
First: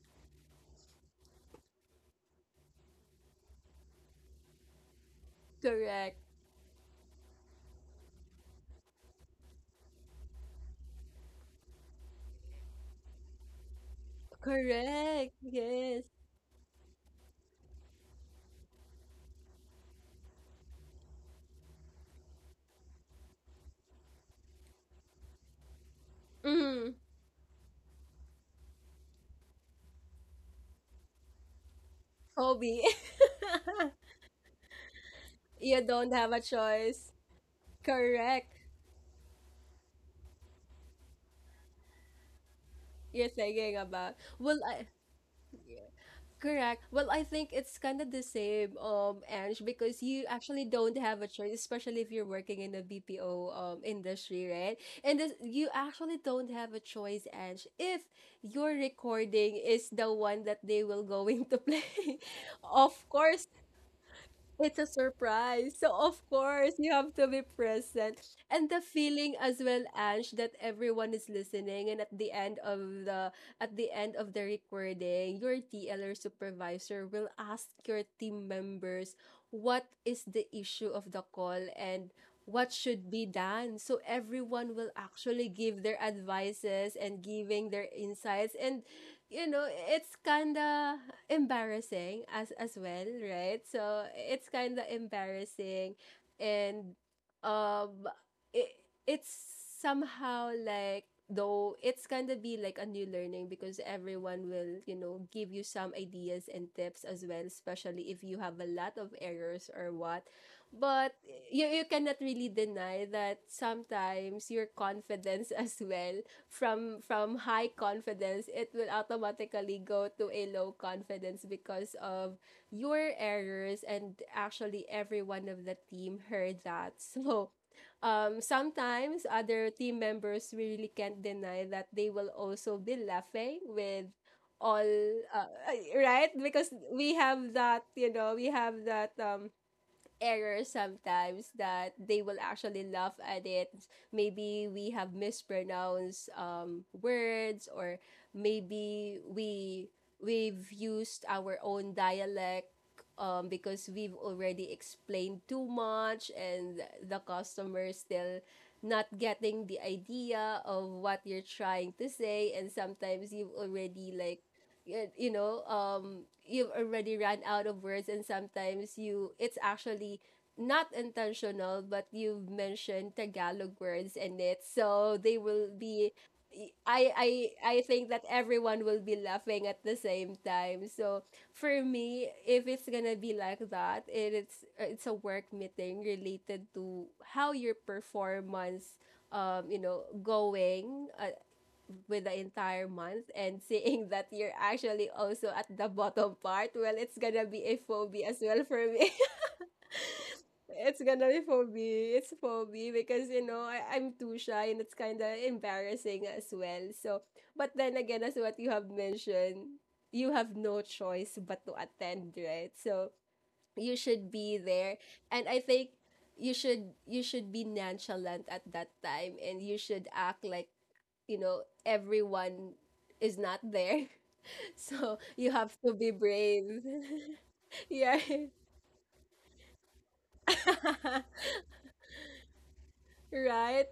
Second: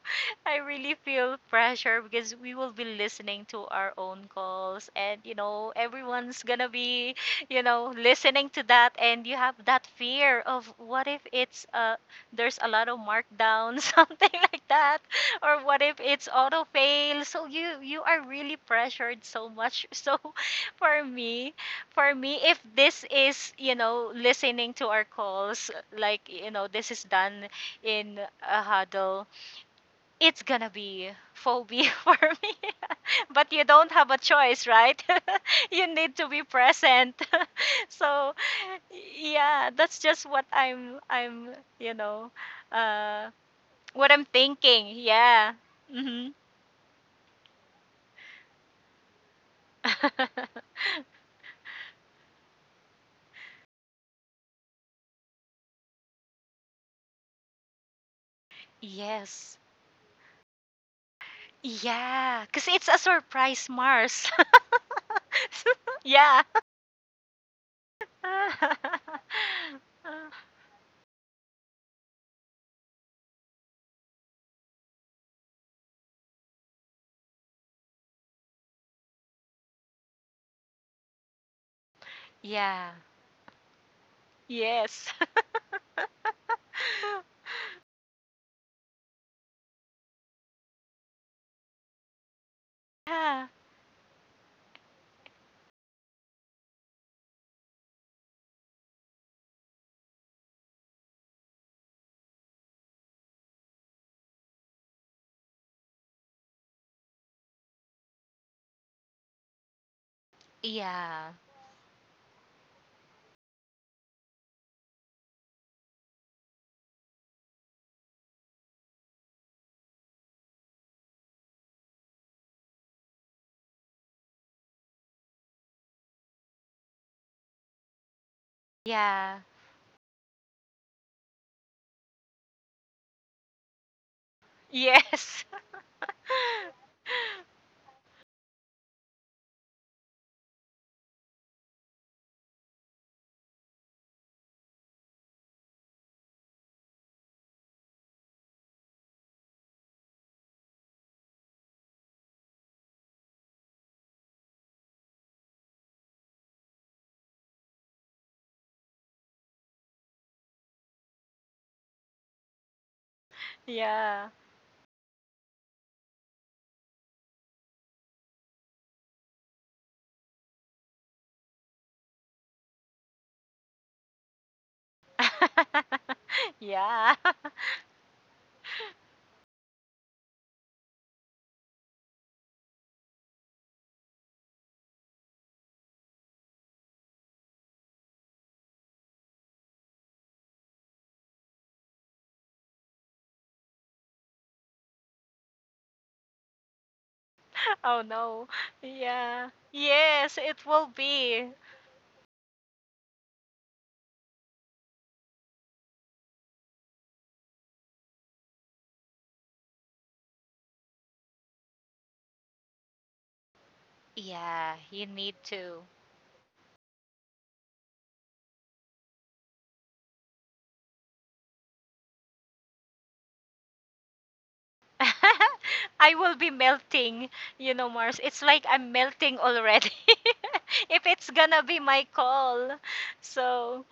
B: I really feel pressure because we will be listening to our own calls and you know
A: Correct,
B: everyone's going to be, you know, listening to that, and you have that fear of what if it's there's a lot of markdown <laughs> something like that,
A: correct,
B: or what if
A: yes.
B: it's auto fail? So you are really pressured so much. <laughs> So for me, if this is, you know, listening to our calls like, you know, this
A: Mm.
B: is done in a huddle, it's gonna be phobia <laughs> for me.
A: Phobie.
B: <laughs> But you don't have a choice, right?
A: <laughs>
B: <laughs>
A: You
B: You
A: don't
B: need to
A: have a
B: be
A: choice.
B: present. <laughs> So
A: Correct.
B: yeah, that's just what I'm you know,
A: You're
B: uh
A: thinking
B: what
A: about,
B: I'm
A: well, I,
B: thinking. Yeah. Mhm.
A: correct. Well, I think it's kind of the same, Ange, because you actually
B: <laughs>
A: don't have a choice, especially if you're working in the BPO industry, right? And this, you actually don't have a choice, Ange, if your
B: Yes.
A: recording is the one that they will <laughs> going to play. <laughs>
B: Yeah, cuz it's
A: Of
B: a
A: course,
B: surprise, Mars.
A: it's a surprise. So
B: <laughs>
A: of
B: Yeah.
A: course, you have to be present. And the
B: <laughs>
A: feeling as well, Ange, that everyone is listening and at the end of the recording, your TL or supervisor will ask your team members what is the issue of the call and what
B: Yeah.
A: should be done. So everyone will
B: Yes.
A: actually give their advices and
B: <laughs>
A: giving their insights, and it's kinda embarrassing as well,
B: Yeah.
A: right? So it's kinda embarrassing, and um it it's somehow like, though it's kind of be like a new learning because everyone will give you some ideas and tips as well, especially if you have a lot of errors or what. But
B: Yeah.
A: you cannot really deny that sometimes your confidence <laughs> as well, from high confidence it will automatically go to a low confidence because of your errors and actually every one of the team heard that. <laughs> So sometimes
B: Yeah.
A: other team members really can't deny that they will also be laughing with all,
B: Yes.
A: uh, <laughs>
B: <laughs>
A: right, because we have that errors sometimes that they will actually laugh at it. Maybe we have mispronounced words, or maybe we've used our own dialect, because we've already explained too much, and the customer still not getting the idea of what you're trying to say. And sometimes you've already,
B: Yeah.
A: like, y- you know you've already run out of words, and sometimes you it's actually not intentional but you've mentioned tagalog words in it, so they will be,
B: <laughs>
A: I
B: Yeah.
A: I I think that everyone will be laughing at the same time. So for me, if it's gonna be like that, it's a work meeting related to how your performance, going, with the entire month, and <laughs> seeing that you're actually also at the bottom part, well, it's gonna be a
B: <laughs> Oh
A: phobia as
B: no.
A: well for me.
B: Yeah. Yes, it
A: <laughs>
B: will
A: It's gonna be
B: be.
A: phobia. It's phobia because, you know, I'm too shy and it's kind of embarrassing as well. So, but then again, as what you have mentioned, you have no choice but to attend, right? So, you should be
B: Yeah,
A: there.
B: you need
A: And I
B: to.
A: think you should be nonchalant at that time and you should act like you know everyone is not there. <laughs> So you have to
B: <laughs>
A: be
B: I will be
A: brave.
B: melting, you know,
A: <laughs> Yeah.
B: Mars. It's like I'm melting already. <laughs> If it's gonna be my call.
A: <laughs>
B: So,
A: Right.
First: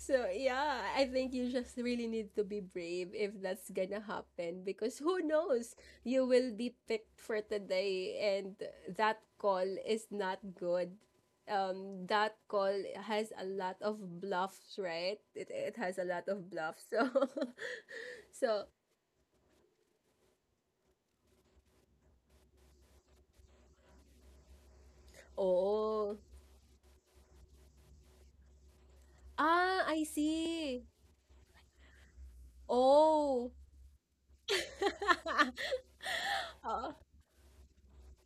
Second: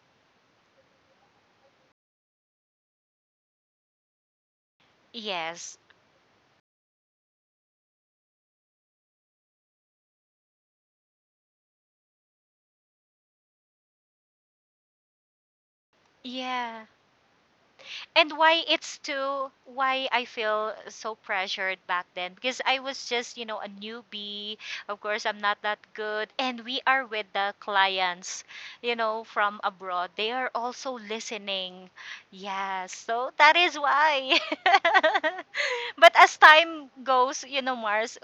A: So yeah, I think you just really need to be brave if that's gonna happen, because who knows,
B: yes.
A: you will be picked for today and that call is not good, that call has a lot of bluffs, right? It has a lot of bluffs.
B: Yeah.
A: <laughs> so
B: And why
A: so
B: it's too, why I feel so pressured back then, because I was just, you know, a newbie. Of course I'm not that
A: oh,
B: good, and we are with the clients, you know, from
A: ah, I
B: abroad. They are
A: see.
B: also listening. Yes, so
A: Oh,
B: that is why. <laughs> But as time goes, you know, Mars,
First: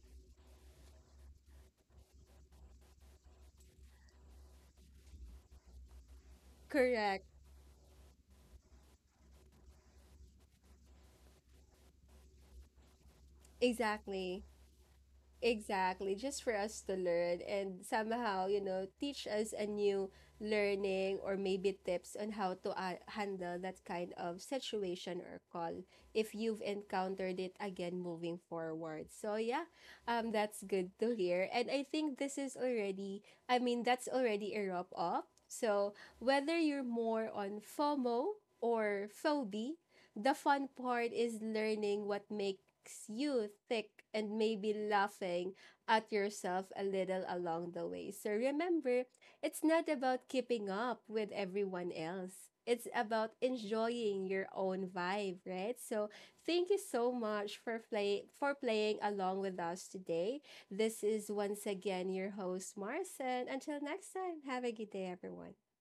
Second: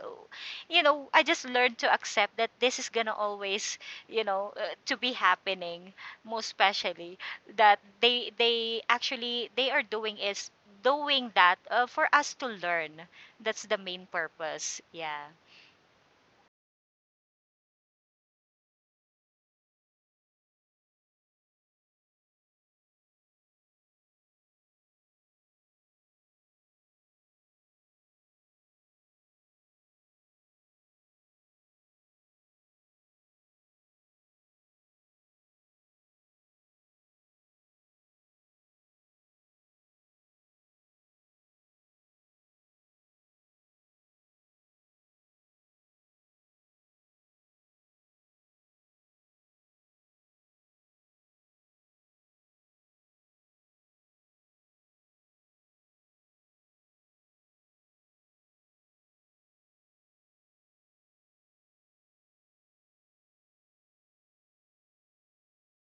B: you know, I just learned to accept that this is gonna always, you know, to be happening. Most especially
A: correct.
B: that they actually they are doing is doing that for us to learn. That's the main
A: Exactly.
B: purpose. Yeah.
A: Exactly. Just for us to learn and somehow, you know, teach us a new learning or maybe tips on how to handle that kind of situation or call if you've encountered it again moving forward. So, yeah, that's good to hear. And I think this is already, I mean, that's already a wrap up. So, whether you're more on FOMO or phobia, the fun part is learning what makes you tick and maybe laughing at yourself a little along the way. So remember, it's not about keeping up with everyone else. It's about enjoying your own vibe, right? So thank you so much for playing along with us today. This is once again your host Marcin. Until next time, have a good day, everyone.